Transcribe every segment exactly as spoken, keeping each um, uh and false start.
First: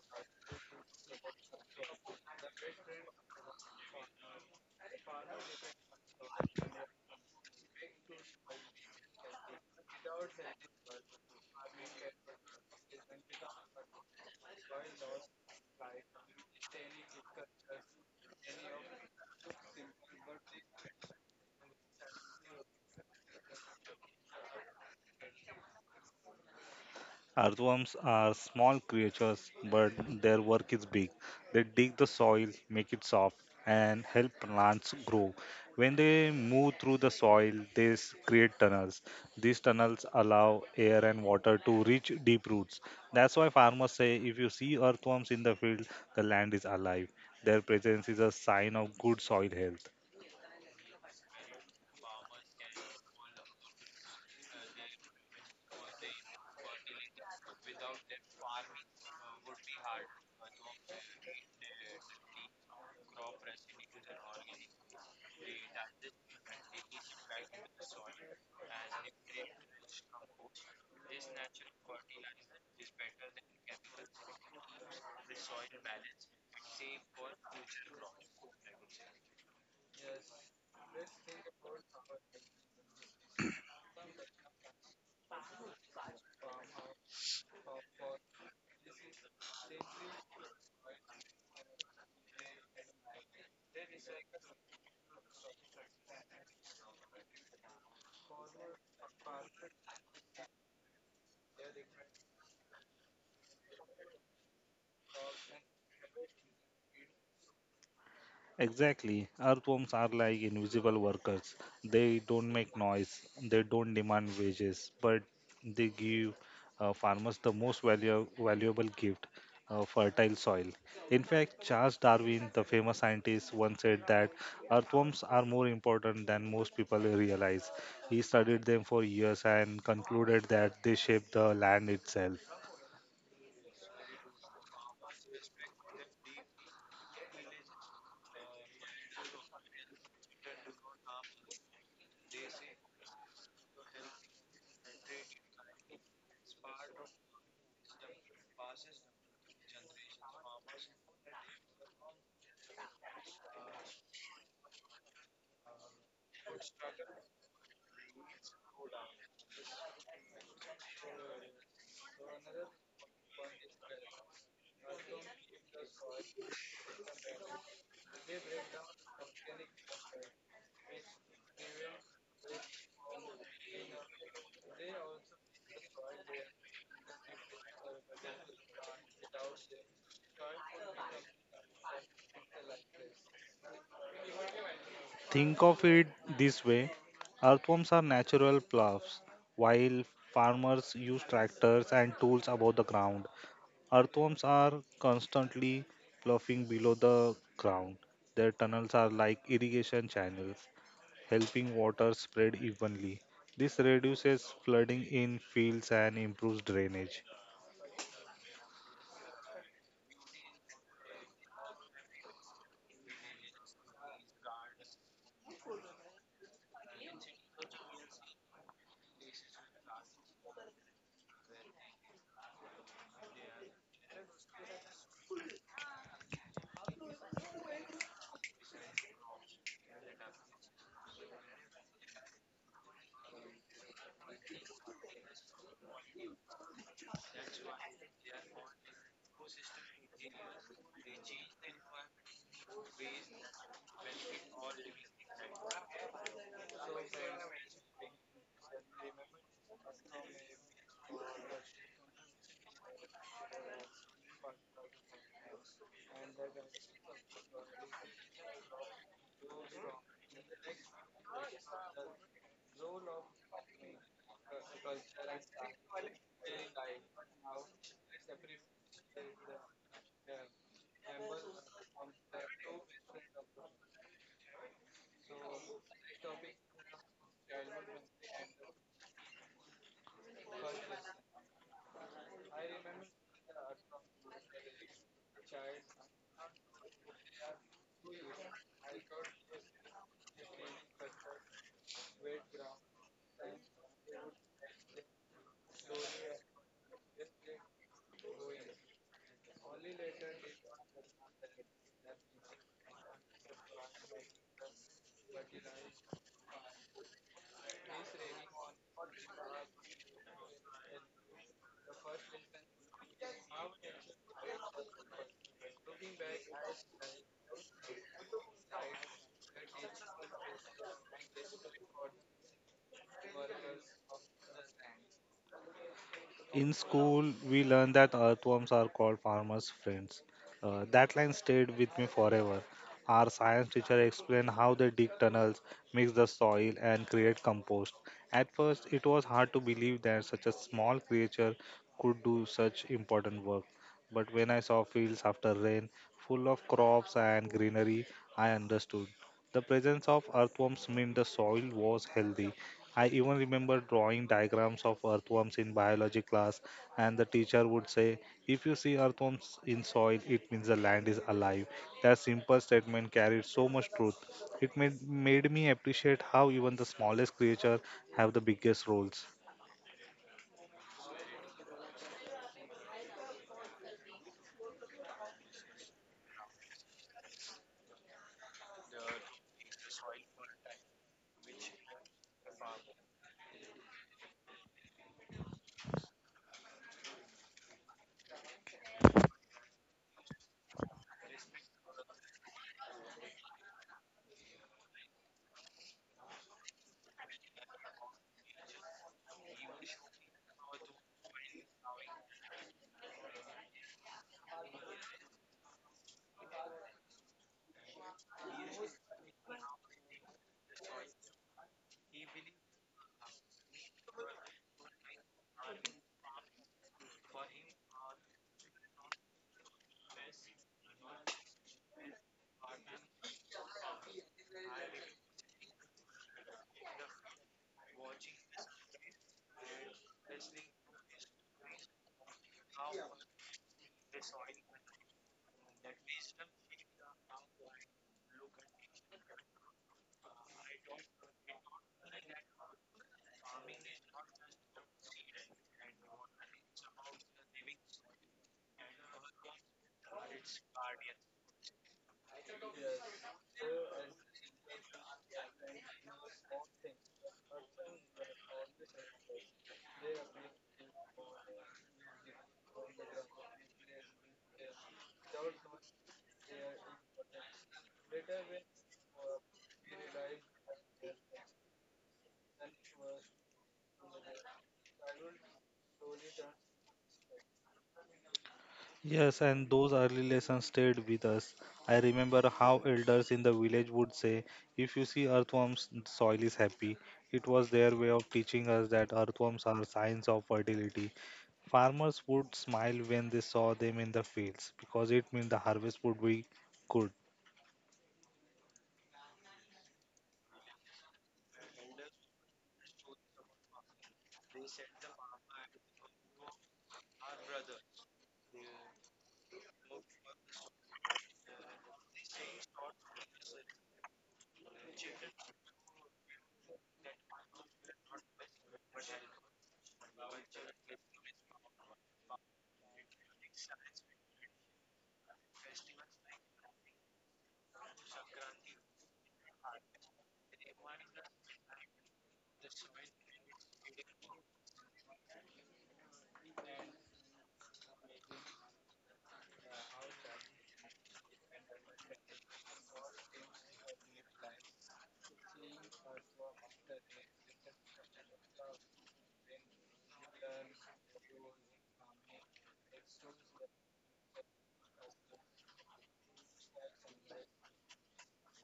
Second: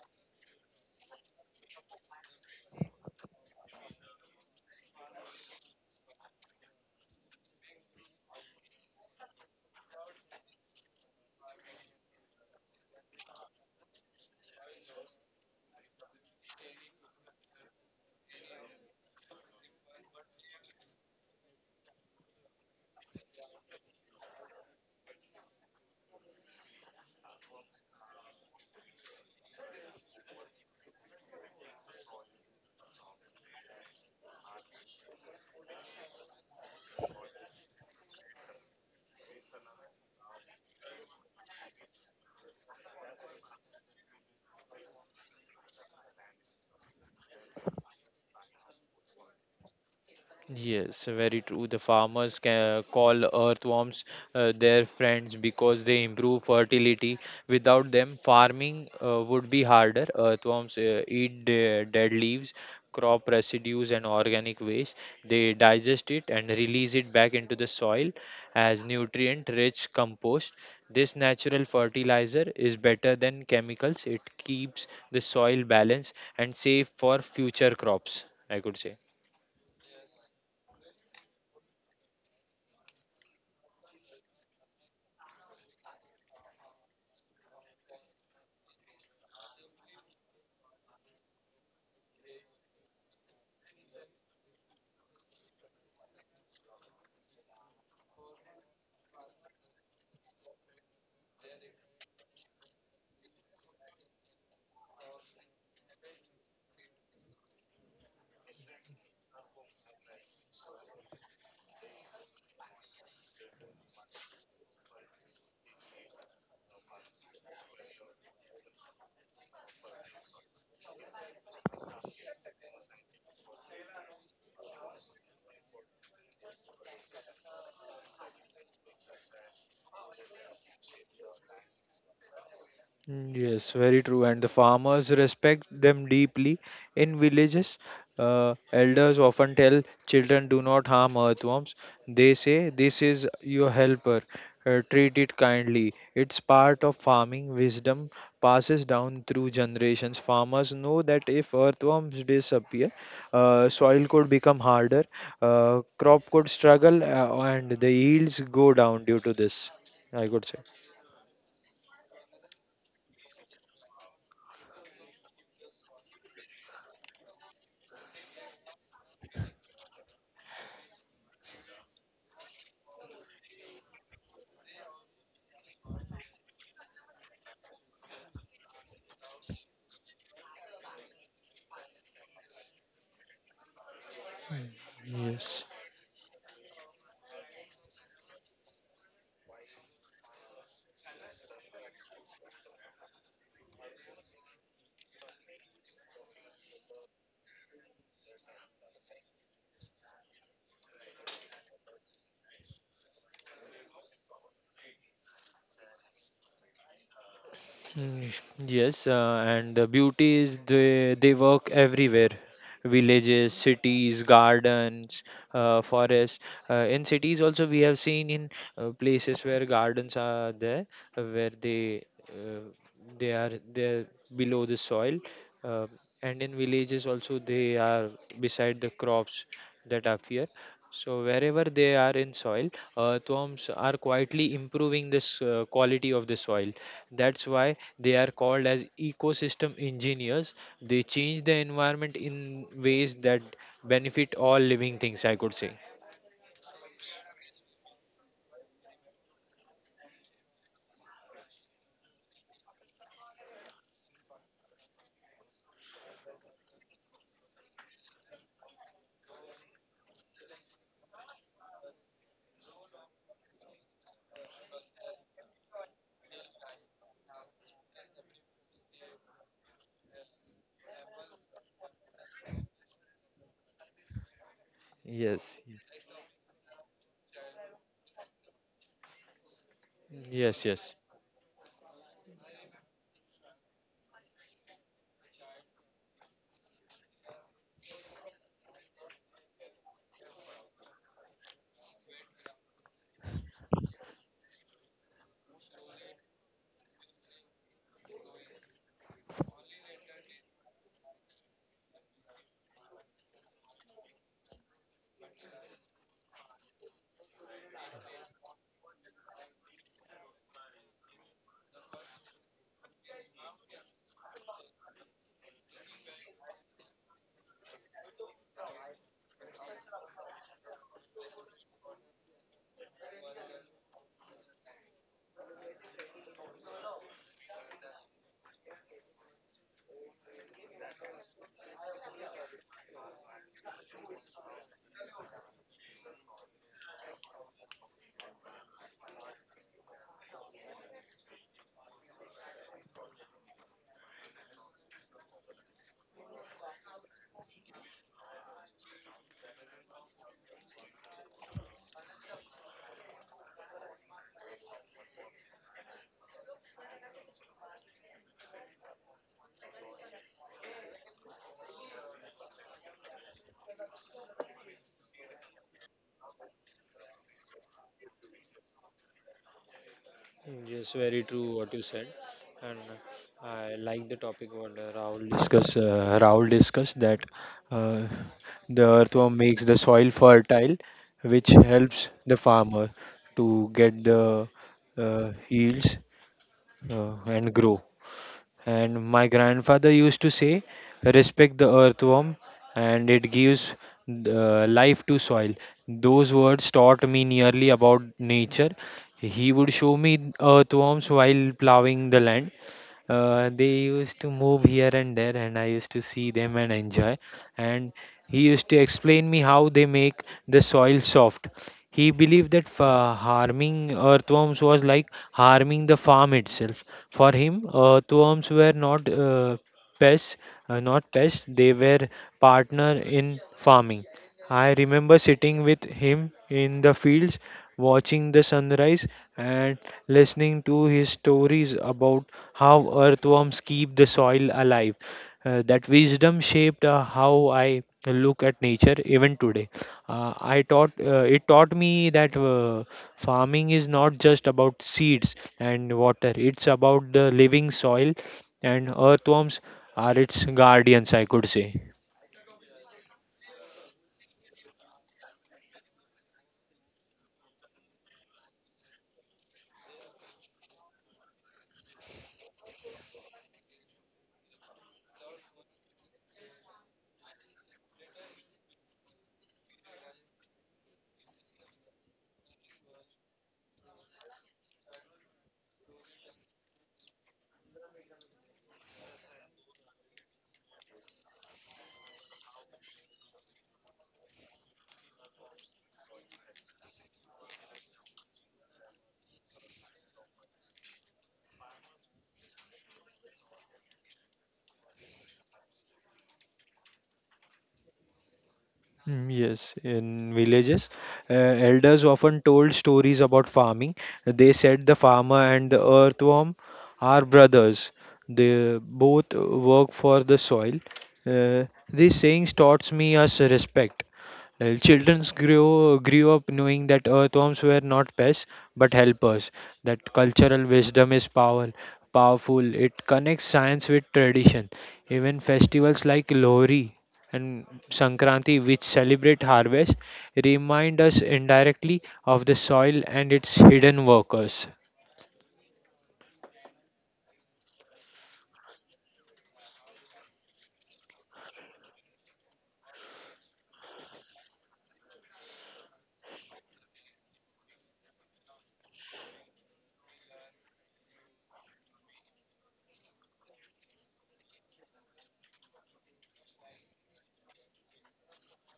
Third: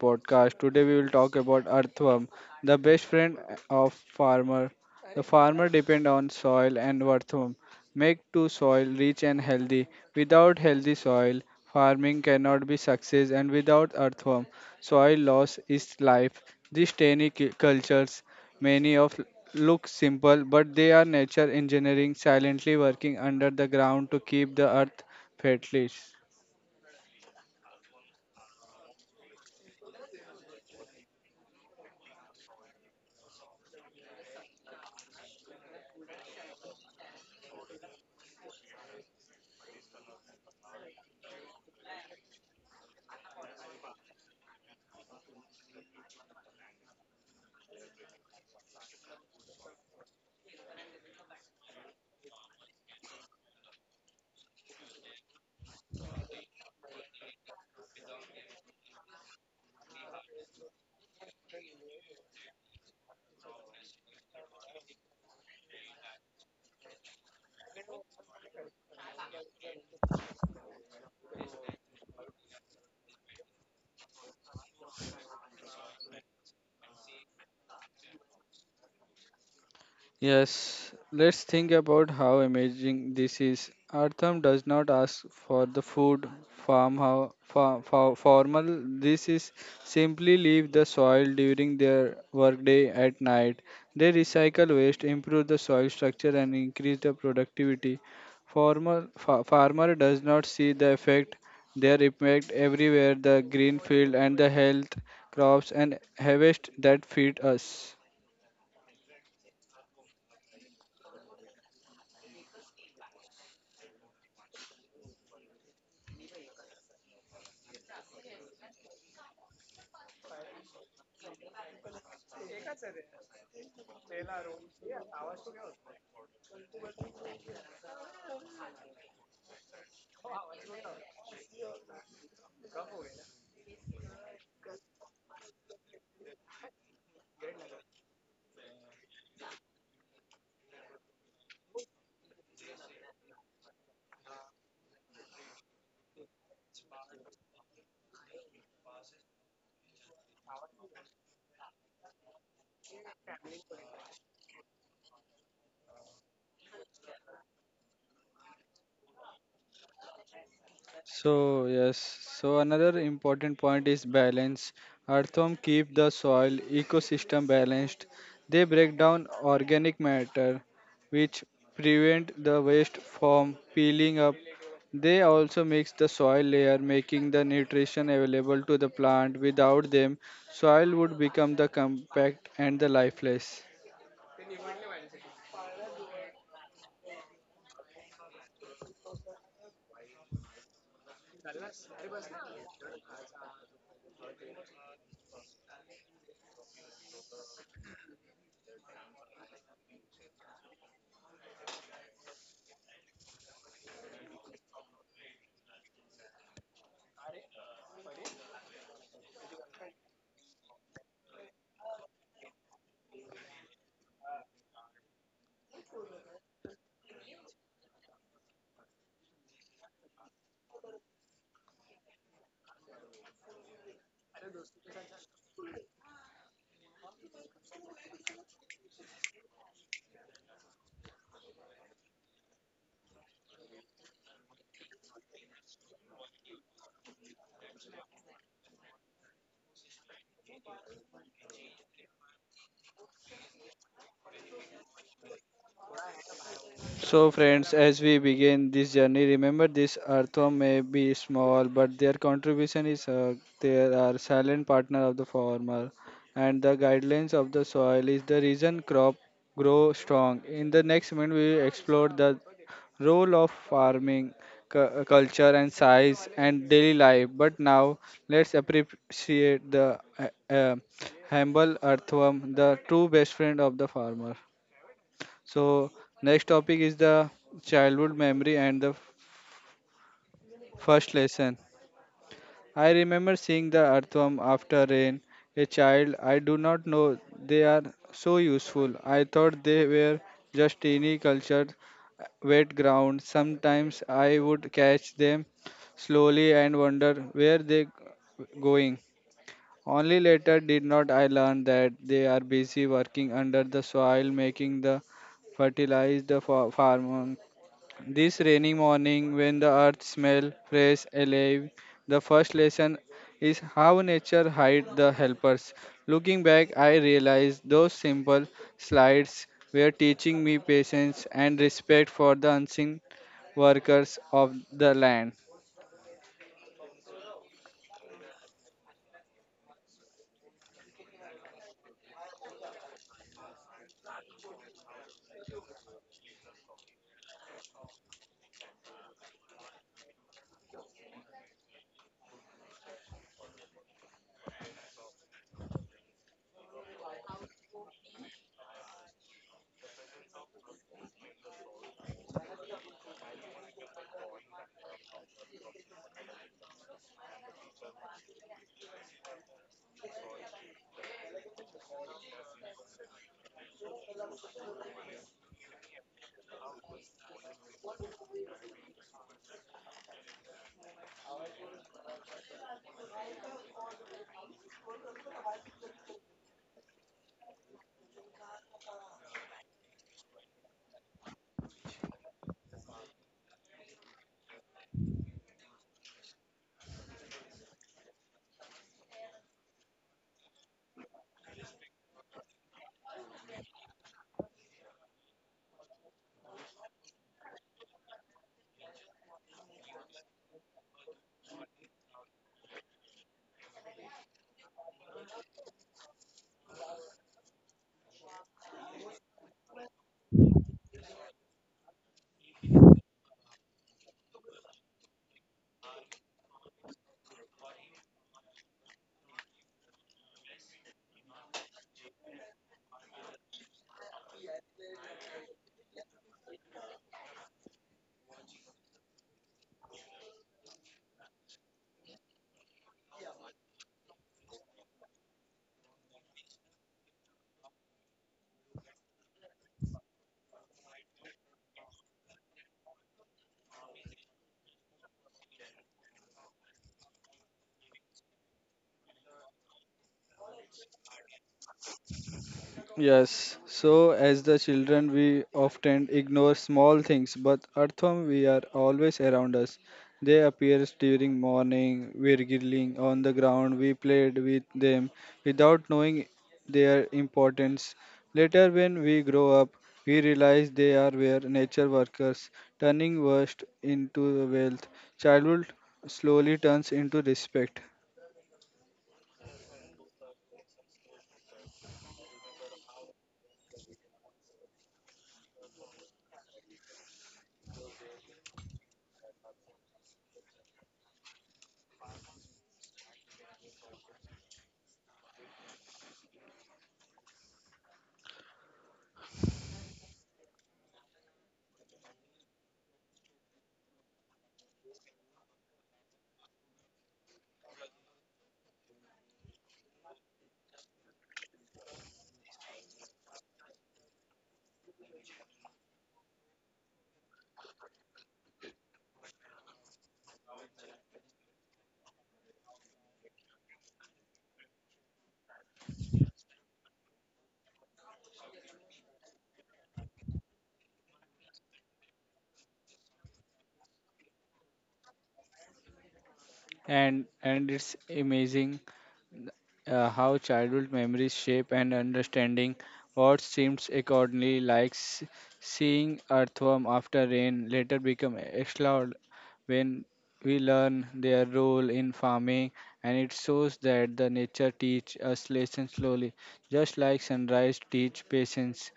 podcast. Today we will talk about earthworm, the best friend of farmer. The farmer depend on soil and earthworm make to soil rich and healthy. Without healthy soil, farming cannot be success, and without earthworm, soil loss is life. These tiny cu- cultures, many of look simple, but they are nature engineering silently working under the ground to keep the earth fertile. Earthworms are small creatures, but their work is big. They dig the soil, make it soft, and help plants grow. When they move through the soil, they s- create tunnels. These tunnels allow air and water to reach deep roots. That's why farmers say if you see earthworms in the field, the land is alive. Their presence is a sign of good soil health. Yes, very true. The farmers can call earthworms uh, their friends because they improve fertility. Without them, farming uh, would be harder. Earthworms uh, eat the dead leaves, crop residues, and organic waste. They digest it and release it back into the soil as nutrient-rich compost. This natural fertilizer is better than chemicals. It keeps the soil balanced and safe for future crops, I could say. Yes, let's think about how amazing this is. Artham does not ask for the food, farm, how, fa, fa, formal. This is simply leave the soil during their workday at night. They recycle waste, improve the soil structure, and increase the productivity. Formal fa, farmer does not see the effect. Their impact everywhere, the green field and the health crops and harvest that feed us. Exactly. Earthworms are like invisible workers. They don't make noise, they don't demand wages, but they give uh, farmers the most value, valuable gift, uh, fertile soil. In fact, Charles Darwin, the famous scientist, once said that earthworms are more important than most people realize. He studied them for years and concluded that they shape the land itself. Mm, yes, very true. And the farmers respect them deeply. In villages, uh, elders often tell children, do not harm earthworms. They say, this is your helper. Uh, treat it kindly. It's part of farming. Wisdom passes down through generations. Farmers know that if earthworms disappear, uh, soil could become harder, uh, crop could struggle, uh, and the yields go down due to this, I could say. So yes, so another important point is balance. Earthworm keep the soil ecosystem balanced. They break down organic matter, which prevent the waste from peeling up. They also mix the soil layer, making the nutrition available to the plant. Without them, soil would become the compact and the lifeless. Think Yes. of it this way, earthworms are natural ploughs, while farmers use tractors and tools above the ground. Earthworms are constantly ploughing below the ground. Their tunnels are like irrigation channels, helping water spread evenly. This reduces flooding in fields and improves drainage. Mm, yes, uh, and the beauty is they they work everywhere, villages, cities, gardens, uh, forests. Uh, in cities also we have seen in uh, places where gardens are there, uh, where they uh, they are there below the soil, uh, and in villages also they are beside the crops that appear. So wherever they are in soil, uh, earthworms are quietly improving this uh, quality of the soil. That's why they are called as ecosystem engineers. They change the environment in ways that benefit all living things, I could say. So, friends, as we begin this journey, remember this earthworm may be small, but their contribution is uh, they are silent partner of the farmer, and the guidelines of the soil is the reason crop grow strong. In the next minute, we will explore the role of farming, cu- uh, culture, and size and daily life. But now, let's appreciate the uh, uh, humble earthworm, the true best friend of the farmer. Yes. So, next topic is the childhood memory and the Yes, first yes. lesson. I remember seeing the earthworm after rain. A child, I do not know they are so useful. I thought they were just teeny cultured wet ground. Sometimes I would catch them slowly and wonder where they going. Only later did not I learn that they are busy working under the soil, making the fertilize the fa- farm. This rainy morning, when the earth smells fresh, alive, the first lesson is how nature hides the helpers. Looking back, I realized those simple slides were teaching me patience and respect for the unseen workers of the land. In school, we learned that earthworms are called farmers' friends. Uh, that line stayed with me forever. Our science teacher explained how they dig tunnels, mix the soil, and create compost. At first, it was hard to believe that such a small creature could do such important work. But when I saw fields after rain, full of crops and greenery, I understood. The presence of earthworms meant the soil was healthy. I even remember drawing diagrams of earthworms in biology class, and the teacher would say, "If you see earthworms in soil, it means the land is alive." That simple statement carried so much truth. It made, made me appreciate how even the smallest creature have the biggest roles. Yes, very true what you said, and uh, I like the topic what uh, Rahul discussed. Uh, Rahul discussed that uh, the earthworm makes the soil fertile, which helps the farmer to get the uh, yields uh, and grow. And my grandfather used to say, respect the earthworm and it gives uh, life to soil. Those words taught me nearly about nature. He would show me earthworms while plowing the land. Uh, they used to move here and there, and I used to see them and enjoy. And he used to explain me how they make the soil soft. He believed that fa- harming earthworms was like harming the farm itself. For him, earthworms were not uh, pests, uh, not pests. They were partner in farming. I remember sitting with him in the fields, watching the sunrise and listening to his stories about how earthworms keep the soil alive. Uh, that wisdom shaped uh, how I look at nature even today. Uh, I taught uh, it taught me that uh, farming is not just about seeds and water. It's about the living soil, and earthworms are its guardians, I could say. Yes, so as the children, we often ignore small things, but earthworm we are always around us. They appear during morning, we're giggling on the ground, we played with them without knowing their importance. Later, when we grow up, we realize they are were nature workers, turning waste into wealth. Childhood slowly turns into respect, Yes, and those early lessons stayed with us. I remember how elders in the village would say, "If you see earthworms, soil is happy." It was their way of teaching us that earthworms are signs of fertility. Farmers would smile when they saw them in the fields because it meant the harvest would be good. Mm, yes, in villages, uh, elders often told stories about farming. They said the farmer and the earthworm are brothers. They both work for the soil. Uh, these sayings taught me us respect. Well, childrens grew grew up knowing that earthworms were not pests but helpers. That cultural wisdom is power, powerful. It connects science with tradition. Even festivals like Lohri and Sankranti, which celebrate harvest, remind us indirectly of the soil and its hidden workers. and and it's amazing uh, how childhood memories shape and understanding what seems accordingly like s- seeing earthworm after rain later become extra when we learn their role in farming, and it shows that the nature teach us lessons slowly, just like sunrise teach patience.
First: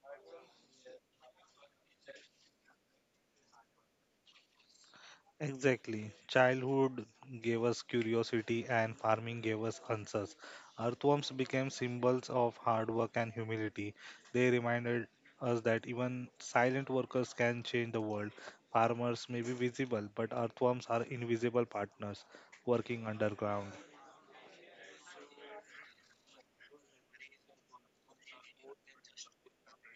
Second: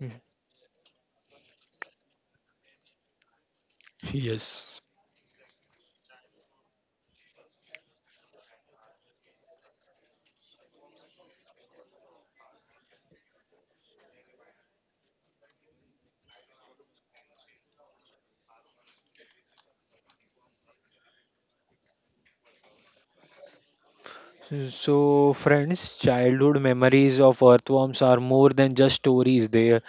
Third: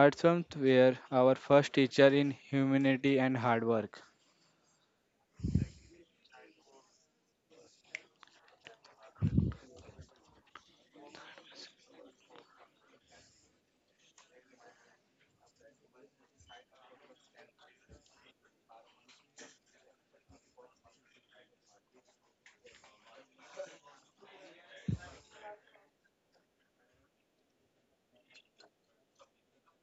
Mm, were our first teacher in humanity and hard work. yes. Exactly. Childhood gave us curiosity and farming gave us answers. Earthworms became symbols of hard work and humility. They reminded us that even silent workers can change the world. Farmers may be visible, but earthworms are invisible partners working underground. So, friends, childhood memories of earthworms are more than just stories. They,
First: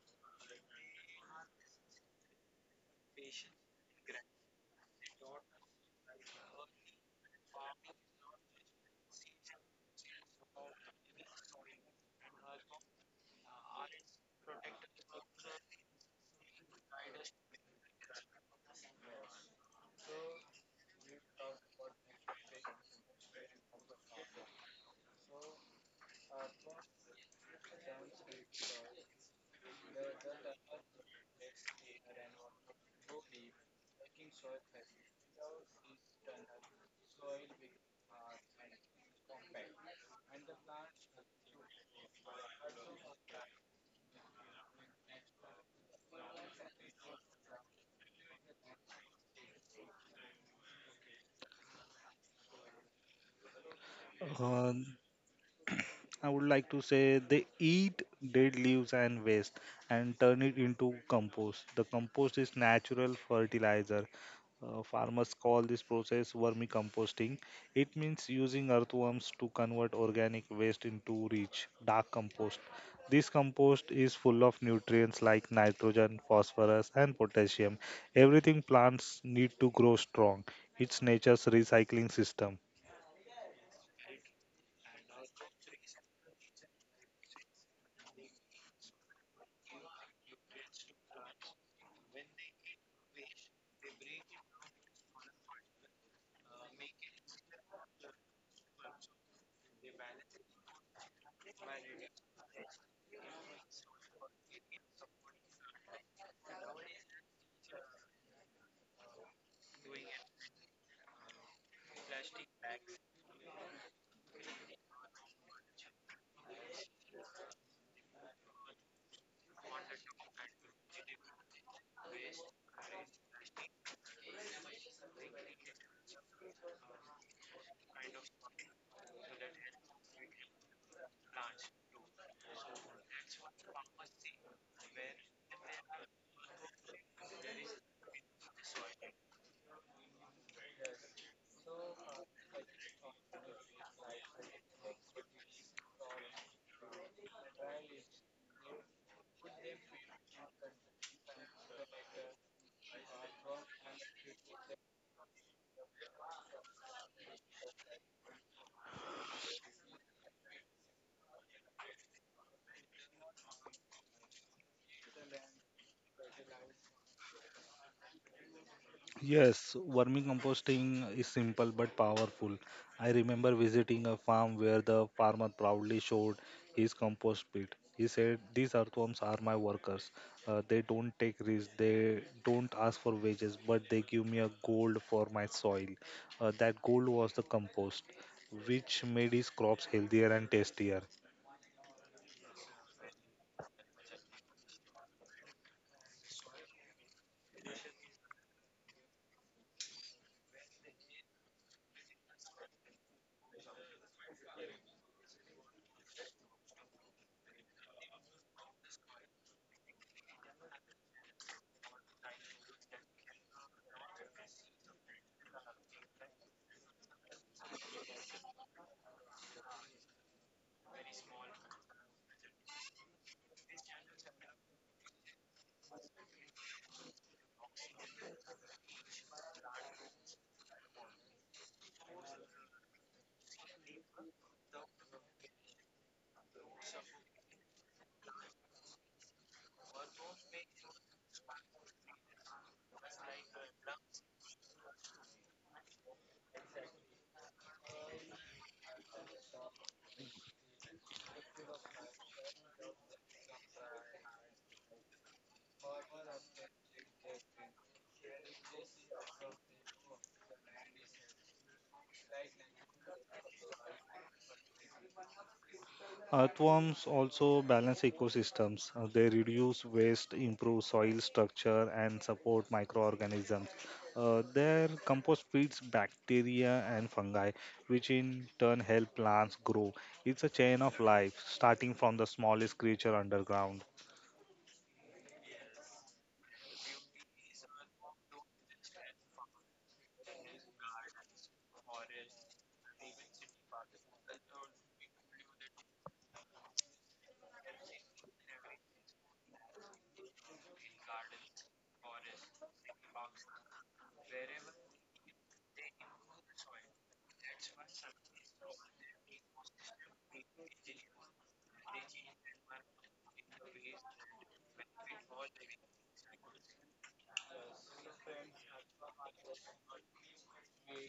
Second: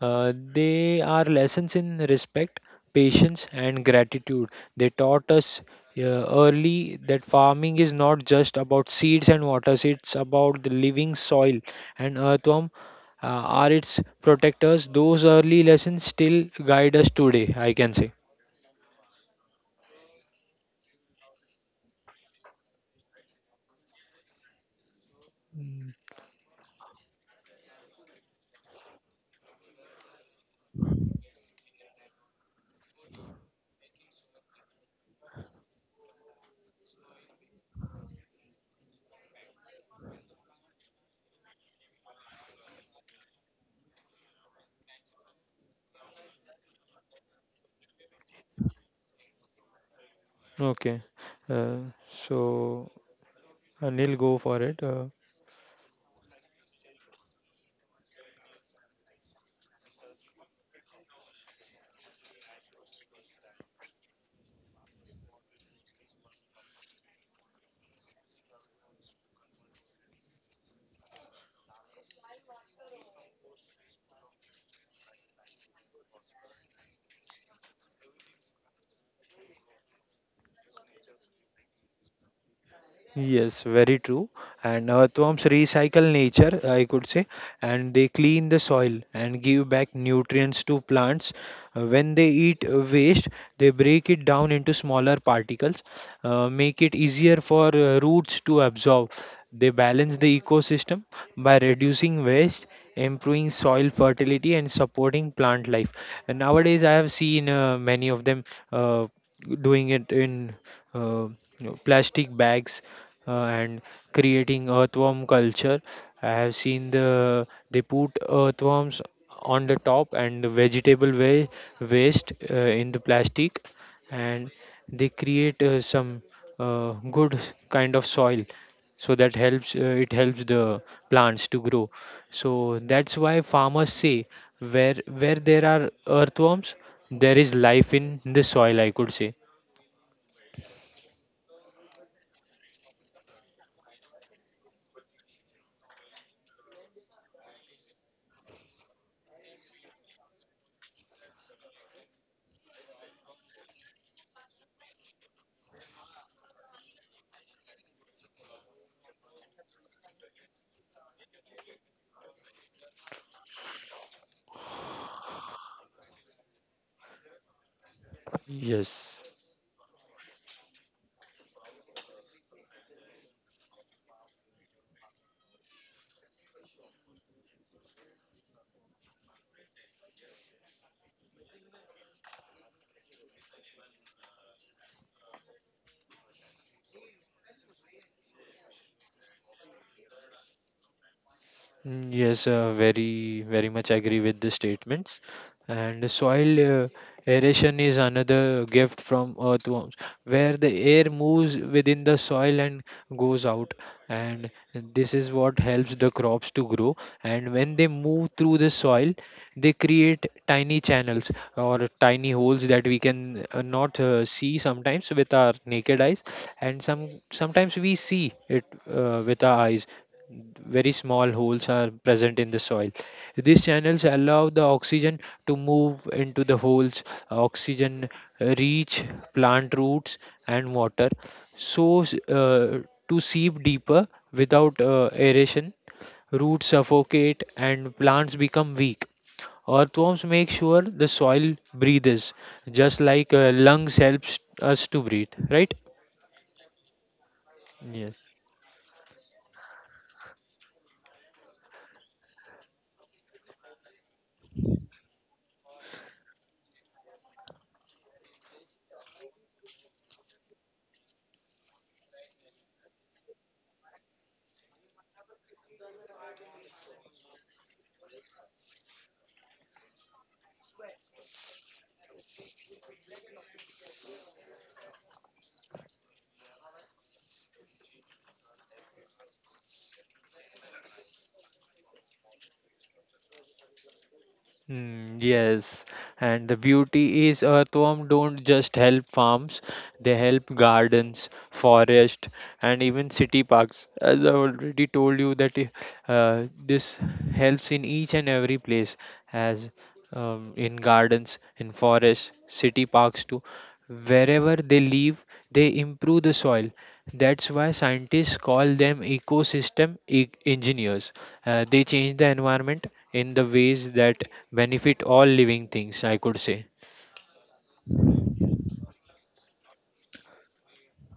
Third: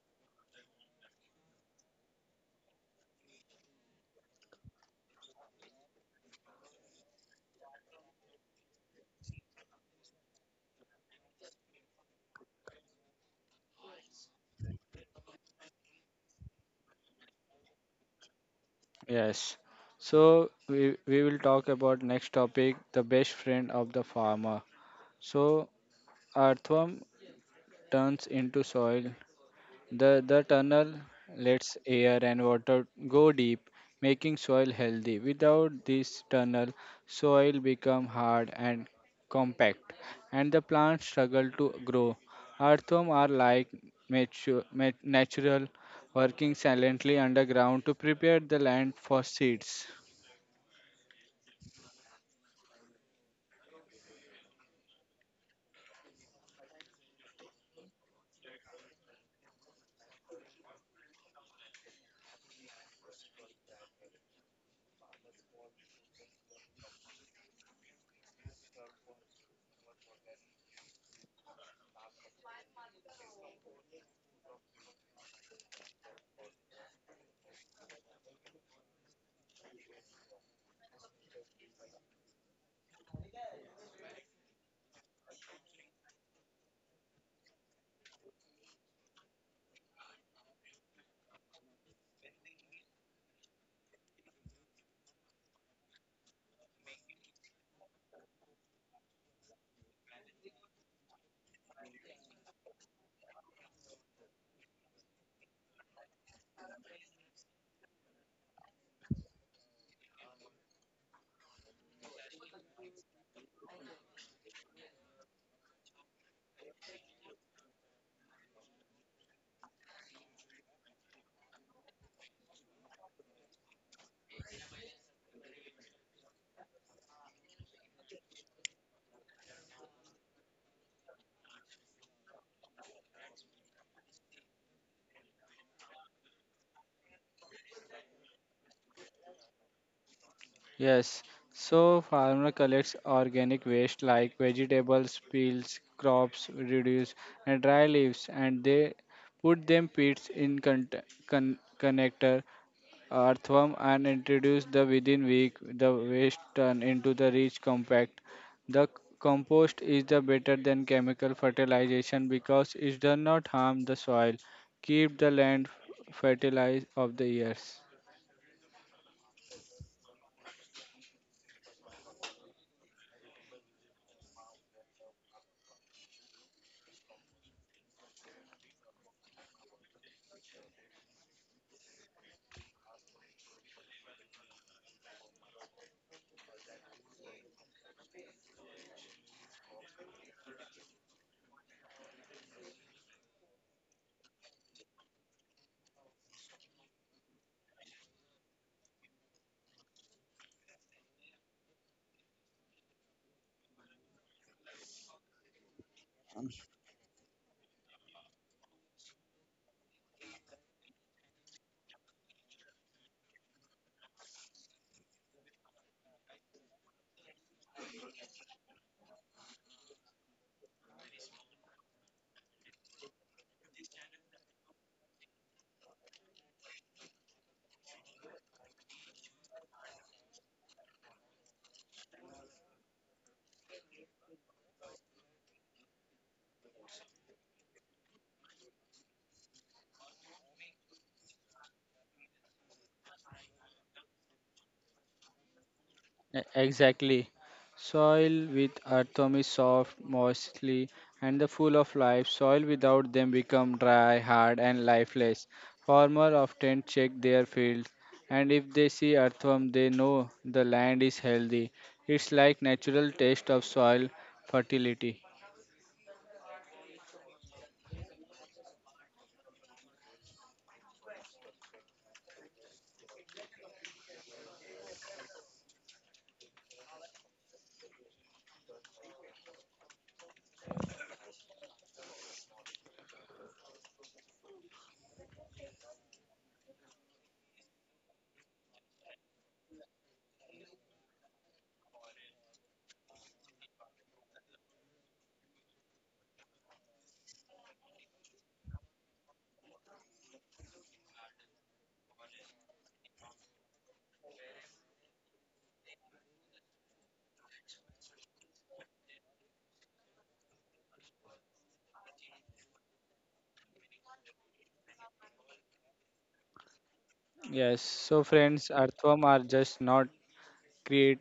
uh, they are lessons in respect, patience, and gratitude. They taught us uh, early that farming is not just about seeds and waters, it's about the living soil. And earthworm uh, are its protectors. Those early lessons still guide us today, I can say. Yes, so we, we will talk about next topic the best friend of the farmer. So Mm, earthworm turns into soil. The the tunnel lets air and water go deep, making soil healthy. Without this tunnel, soil become hard and compact, and the plants struggle to grow. Earthworm are like mature, ma- natural, working silently underground to prepare the land for seeds. okay. Uh, so, Anil, go for Uh, it. Uh, I would like to say they eat dead leaves and waste and turn it into compost. The compost is natural fertilizer. Uh, farmers call this process vermicomposting. It means using earthworms to convert organic waste into rich, dark compost. This compost is full of nutrients like nitrogen, phosphorus, and potassium. Everything plants need to grow strong. It's nature's recycling system. Yes, very true. And earthworms recycle nature, I could say, and they clean the soil and give back nutrients to plants. Uh, When they eat uh, waste, they break it down into smaller particles, uh, make it easier for uh, roots to absorb. They balance the ecosystem by reducing waste, improving soil fertility, and supporting plant life. And nowadays, I have seen uh, many of them uh, doing it in uh, you know, plastic bags uh, and creating earthworm culture. I have seen the they put earthworms on the top and the vegetable wa- waste uh, in the plastic, and they create uh, some uh, good kind of soil, so that helps uh, it helps the plants to grow. So that's why farmers say where where there are earthworms, there is life in the soil, I could say. Yes, so farmer collects organic waste like vegetables, peels, crops, reduce and dry leaves, and they put them pits in con- con- connector earthworm and introduce the within week the waste turn into the rich compact. The compost is the better than chemical fertilization because it does not harm the soil, keep the land fertilized of the years. Yes. Yes, vermicomposting is simple but powerful. I remember visiting a farm where the farmer proudly showed his compost pit. He said, "These earthworms are my workers. Uh, they don't take risks, they don't ask for wages, but they give me a gold for my soil." Uh, that gold was the compost, which made his crops healthier and tastier. Mm, yes, uh, very, very much agree with the statements. And soil uh, aeration is another gift from earthworms, where the air moves within the soil and goes out. And this is what helps the crops to grow. And when they move through the soil, they create tiny channels or tiny holes that we can uh, not uh, see sometimes with our naked eyes, and some sometimes we see it uh, with our eyes. Very small holes are present in the soil. These channels allow the oxygen to move into the holes, oxygen uh, reach plant roots and water, so s- uh, to seep deeper without uh, aeration. Roots suffocate and plants become weak. Earthworms make sure the soil breathes, just like uh, lungs helps us to breathe, right? E- Exactly. Yes. Soil with earthworm is soft, moistly, and the full of life. Soil without them become dry, hard, and lifeless. Farmers often check their fields, and if they see earthworm, they know the land is healthy. It's like natural taste of soil fertility. Earthworms also balance ecosystems. Uh, They reduce waste, improve soil structure, and support microorganisms. Uh, their compost feeds bacteria and fungi, which in turn help plants grow. It's a chain of life, starting from the smallest creature underground. Mm, yes, and the beauty is earthworm don't just help farms, they help gardens, forest, and even city parks. As I already told you that uh, this helps in each and every place, as um, in gardens, in forests, city parks too. Wherever they live, they improve the soil. That's why scientists call them ecosystem e- engineers. Uh, they change the environment in the ways that benefit all living things, I could say. Yes. So friends, earthworm are just not create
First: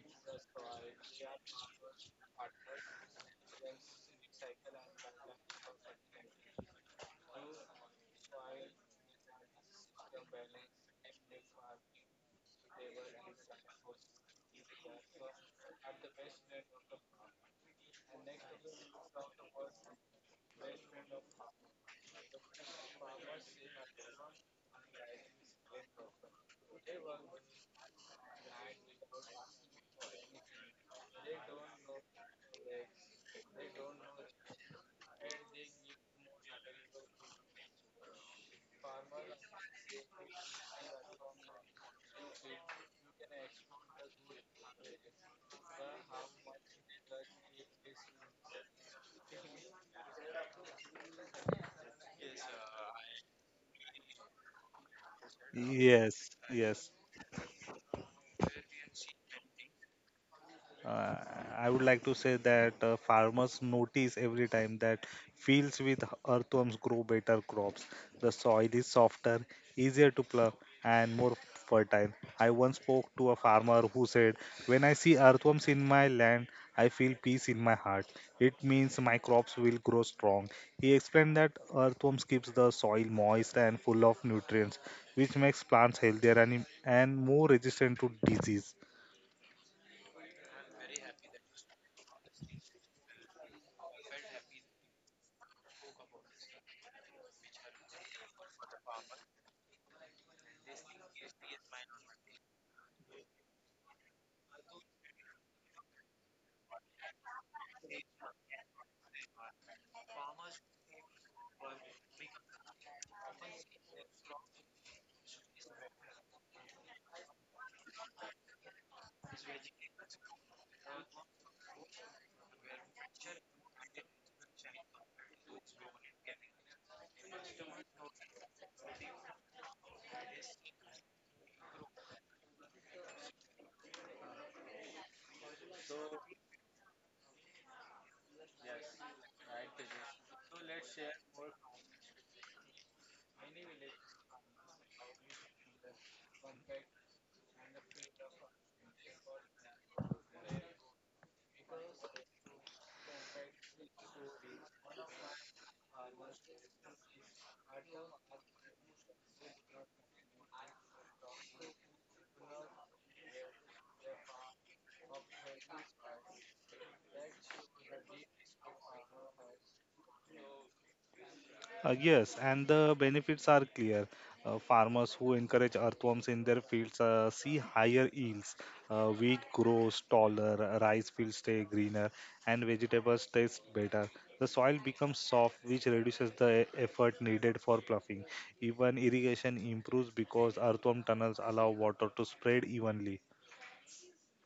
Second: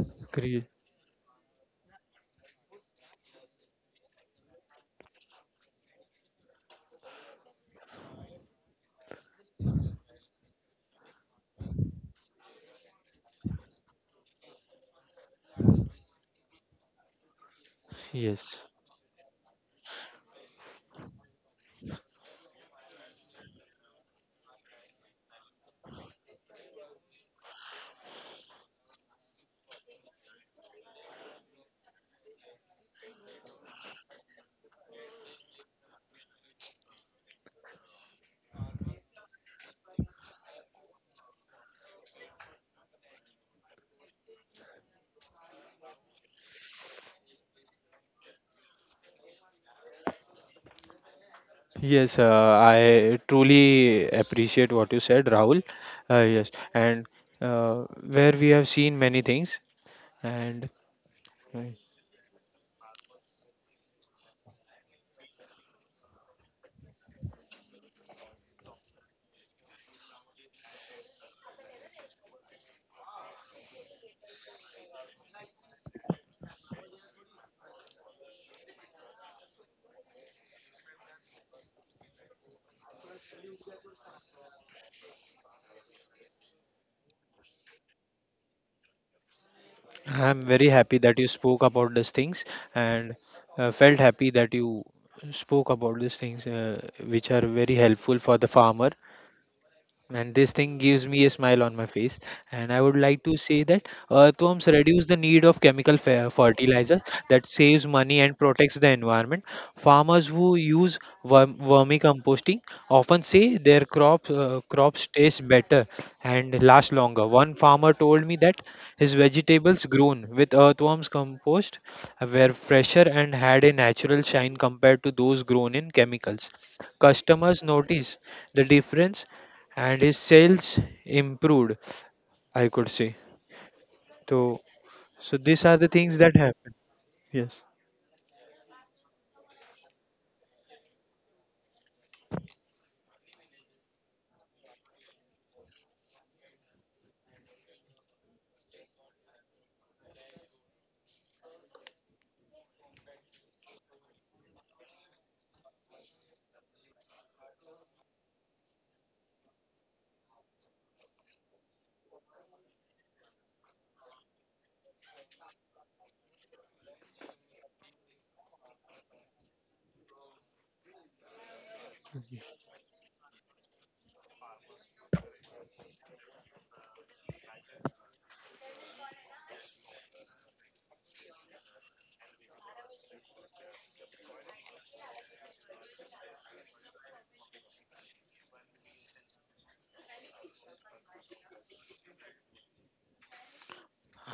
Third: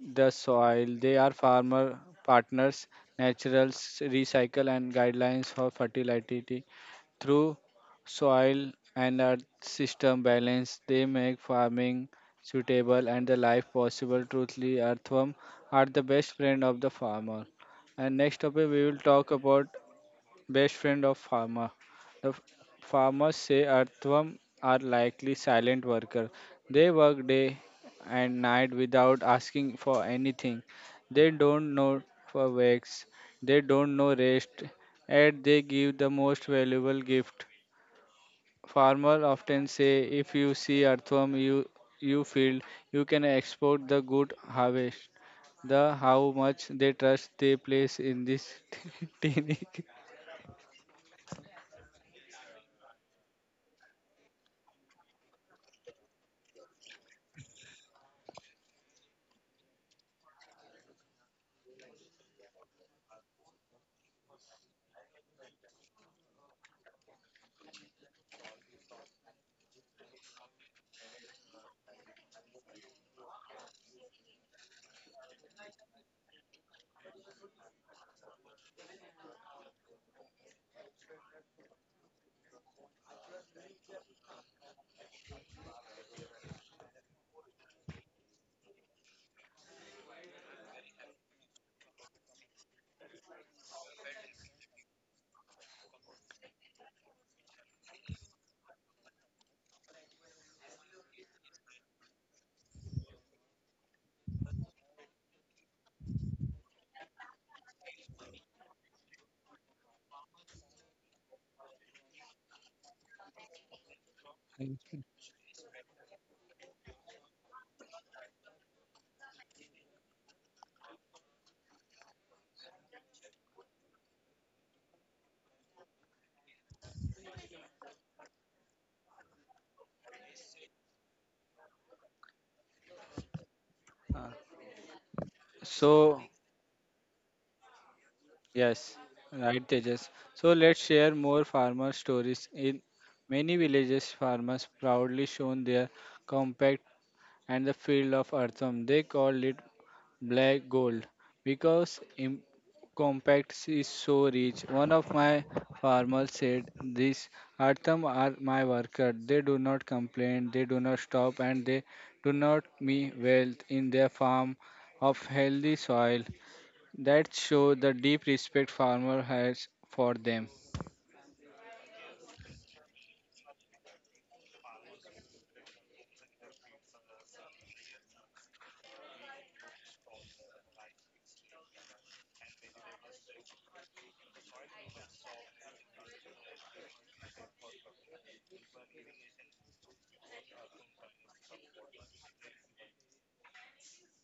the Cre- soil. They are farmer partners, naturals recycle and guidelines for fertility through soil and earth system balance. They make farming suitable and the life possible. Truthfully, earthworm are the best friend of the farmer. And next Yes. topic we will talk about best friend of farmer. The f- farmers say earthworm are likely silent worker. They work day and night without asking for anything. They don't know for wax. They don't know rest. And they give the most valuable gift. Farmer often say if you see earthworm you you field you can export the good harvest. The how much they trust they place in this teeny. Yes, uh, I truly appreciate what you said, Rahul. Yes, Uh, yes, yes. and uh, where we have seen many things, and Uh, I would like to say that uh, farmers notice every time that fields with earthworms grow better crops. The soil is softer, easier to plow, and more fertile. I once spoke to a farmer who said, "When I see earthworms in my land, I feel peace in my heart. It means my crops will grow strong." He explained that earthworms keeps the soil moist and full of nutrients, which makes plants healthier and, and more resistant to disease. I'm very happy that you spoke about these things, and uh, felt happy that you spoke about these things, uh, which are very helpful for the farmer. And this thing gives me a smile on my face. And I would like to say that earthworms reduce the need of chemical fer- fertilizer that saves money and protects the environment. Farmers who use worm- vermicomposting often say their crops uh, crops taste better and last longer. One farmer told me that his vegetables grown with earthworms compost were fresher and had a natural shine compared to those grown in chemicals. Customers notice the difference and his sales improved, I could say. So, so these are the things So, that happen. Yes, yes, right, Tejas. So, let's share more farmer stories. In many villages, farmers proudly shown their compact and the field of earthworm. They called it black gold because im- compact is so rich. One of my farmers said, these earthworm are my worker. They do not complain, they do not stop, and they do not me wealth in their farm of healthy soil. That show the deep respect farmer has for them. Uh, yes, and the benefits are clear. Uh, farmers who encourage earthworms in their fields uh, see higher yields. Uh, wheat grows taller, uh, rice fields stay greener, and vegetables taste better. The soil becomes soft, which reduces the e- effort needed for ploughing. Even irrigation improves because earthworm tunnels allow water to spread evenly.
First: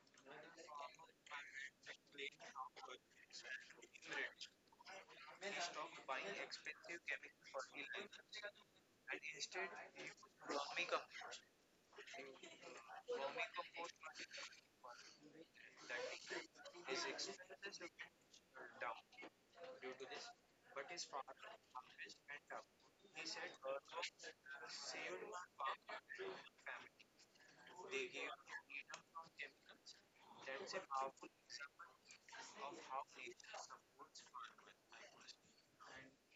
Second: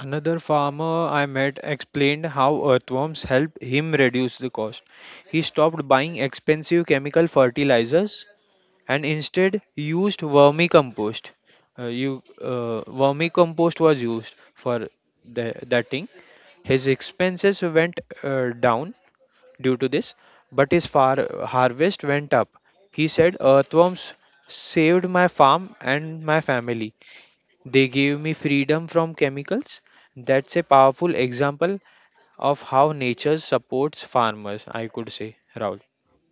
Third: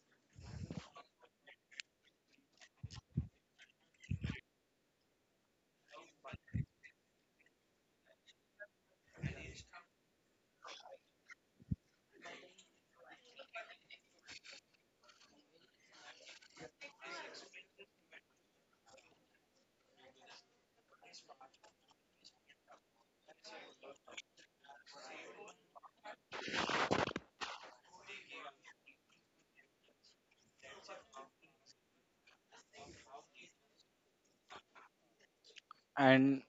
another farmer I met explained how earthworms helped him reduce the cost. He stopped buying expensive chemical fertilizers and instead used vermicompost. Uh, you uh, Vermicompost was used for the, that thing. His expenses went uh, down due to this, but his far- harvest went up. He said, earthworms saved my farm and my family. They gave me freedom from chemicals. That's a powerful example of how nature supports farmers, I could say, Rahul. And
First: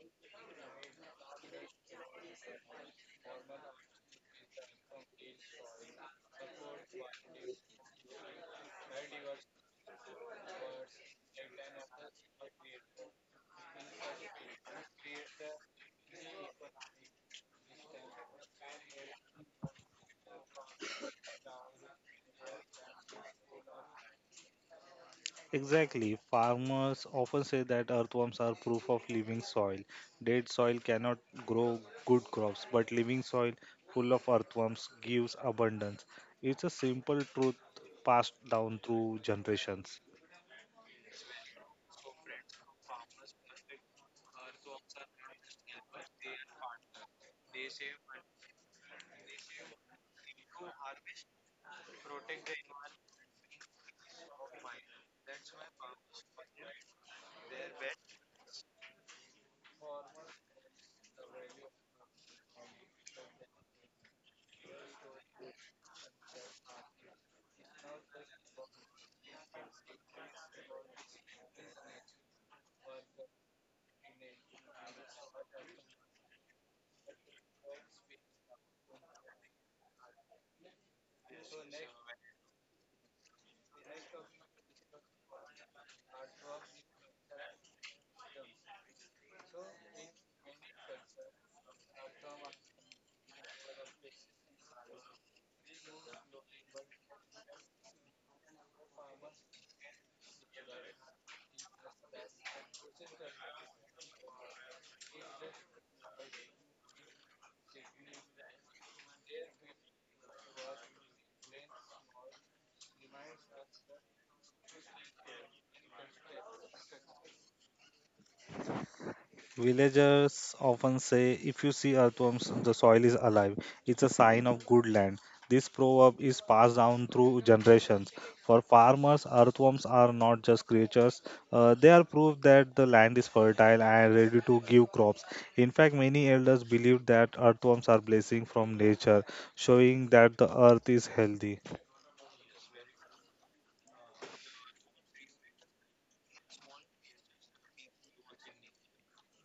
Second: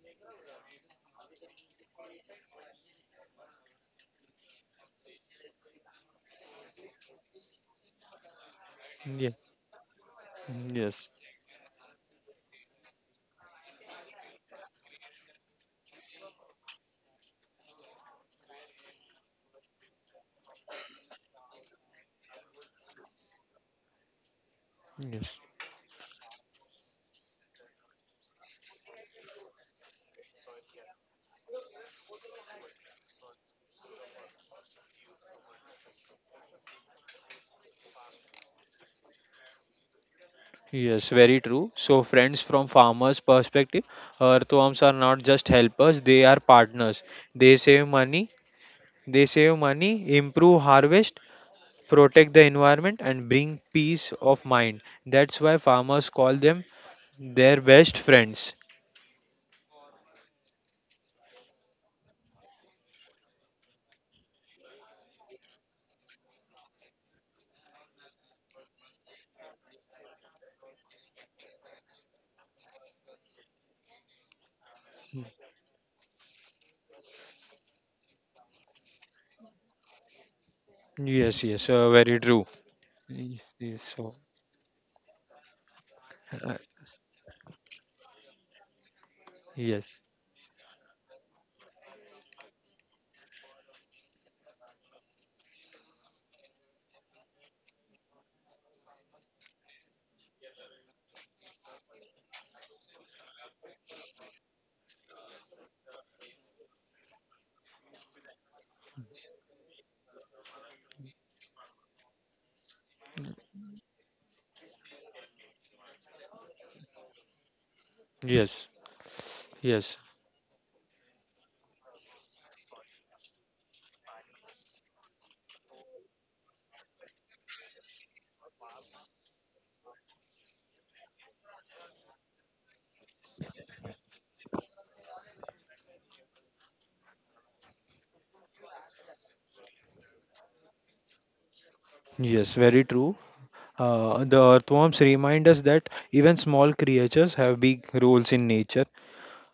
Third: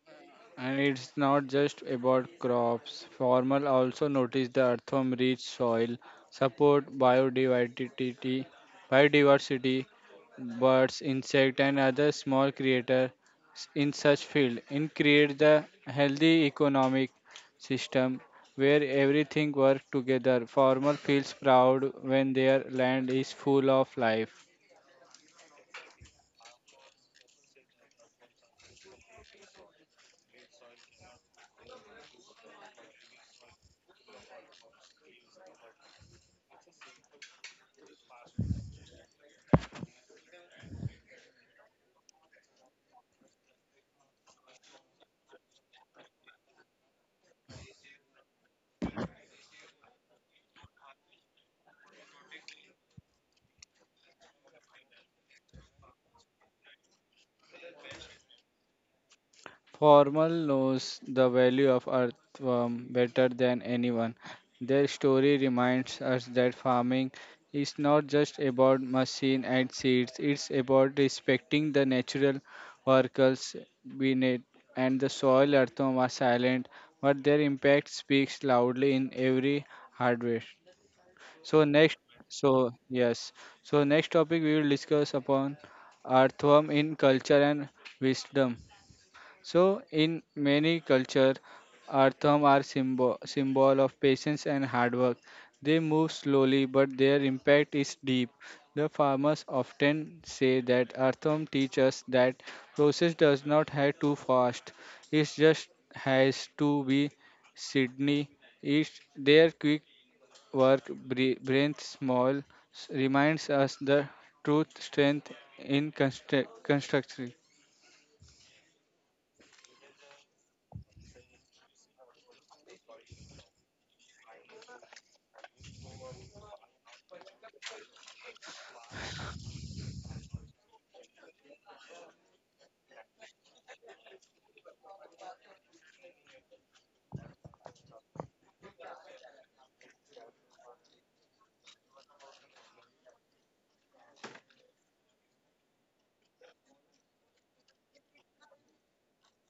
and it's not just about crops. Farmer also notice the earthworm rich soil, support biodiversity Yeah. biodiversity, birds, Yes. insect and other small creature in such field and create the healthy economic system where everything work together. Farmer feels proud when their land is full of life. Yes. Exactly. Farmers often say that earthworms are proof of living soil. Dead soil cannot grow good crops, but living soil full of earthworms gives abundance. It's a simple truth passed down through generations. Yes, very true. So, friends, from farmers' perspective, earthworms are not just helpers; they are partners. They save money. They save money, improve harvest, protect the environment and bring peace of mind. That's why farmers call them their best friends. Formal knows the value of earthworm better than anyone. Their story reminds us that farming is not just about machine and seeds, it's about respecting the natural workers beneath and the soil earthworm are silent, but their impact speaks loudly in every harvest. Yes, So yes, uh, next, very true. so yes. Yes, yes, So next so, topic we will discuss upon uh, earthworm in culture and wisdom. So, yes, in many cultures, artham are symbol symbol of patience and hard work. They move slowly, but their impact is deep. The farmers often say that artham teach us that process does not have to fast. It just has to be Sydney. It their quick work, bre- breath small, s- reminds us the truth strength in construct- construction. yes, yes, Villagers often say, if you see earthworms, the soil is alive. It's a sign of good land. This proverb is passed down through generations. For farmers, earthworms are not just creatures, uh, they are proof that the land is fertile and ready to give crops. In fact, many elders believe that earthworms are blessing from nature, showing that the earth is healthy. yes, very true. Uh, the earthworms remind us that even small creatures have big roles in nature.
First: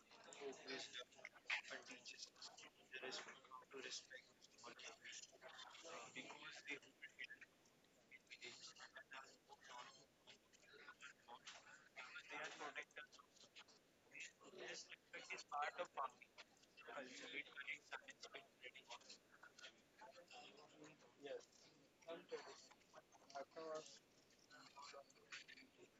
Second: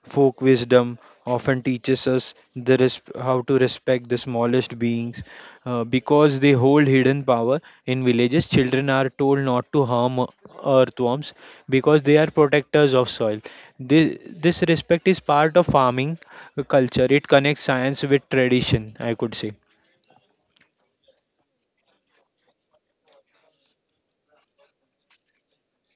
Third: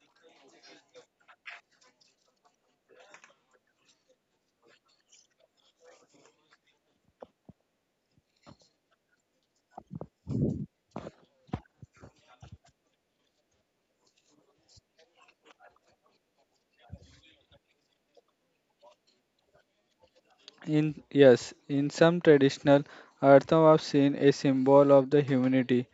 Folk wisdom often teaches us the res- how to respect the smallest beings uh, because they hold hidden power. In villages, children are told not to harm earthworms because they are protectors of soil. This, this respect is part of farming culture. It connects science with tradition, I could say. In yes, in some traditional Arthav seen a symbol of the humanity.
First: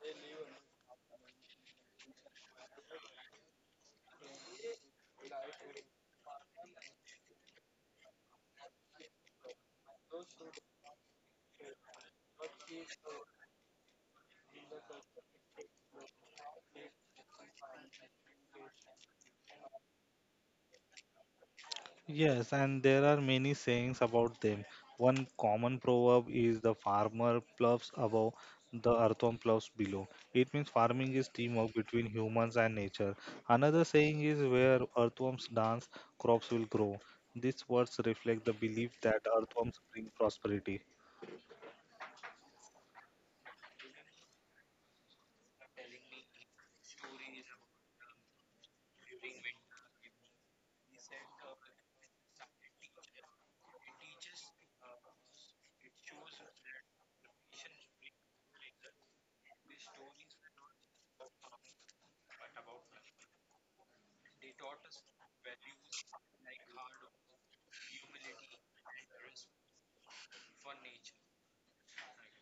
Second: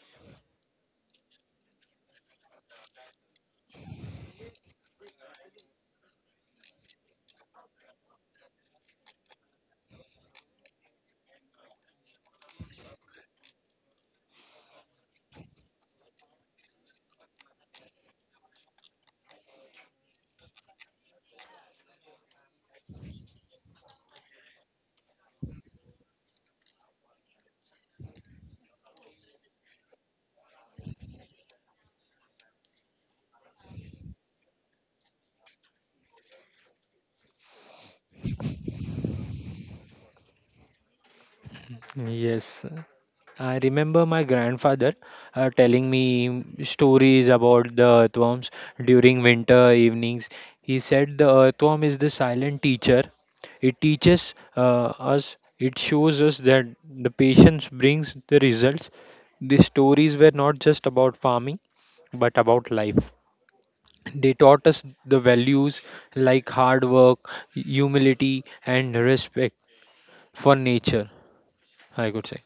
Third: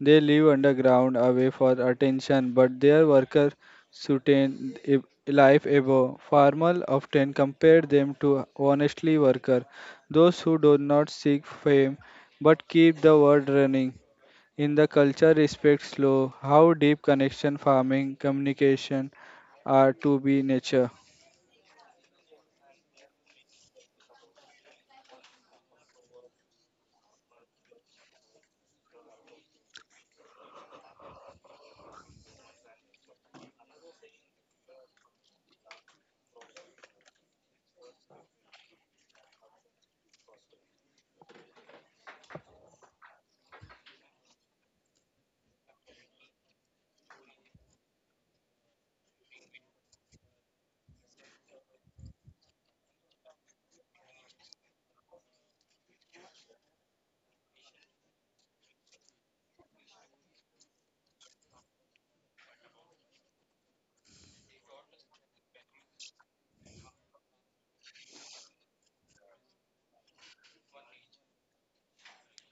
They live underground away for attention, but their worker, sustain a life above. Farmer often compare them to honestly worker, those who do not seek fame but keep the world running. In the culture respect slow, how deep connection farming communication are to be nature. Yes, and there are many sayings about them. One common proverb is, "The farmer ploughs above, the earthworm ploughs below." It means farming is teamwork between humans and nature. Another saying is, "Where earthworms dance, crops will grow." These words reflect the belief that earthworms bring prosperity. Yes, I remember my grandfather uh, telling me stories about the earthworms during winter evenings. He said the earthworm is the silent teacher. It teaches uh, us, it shows us that the patience brings the results. These stories were not just about farming, but about life. They taught us the values like hard work, humility, and respect for nature, I could say.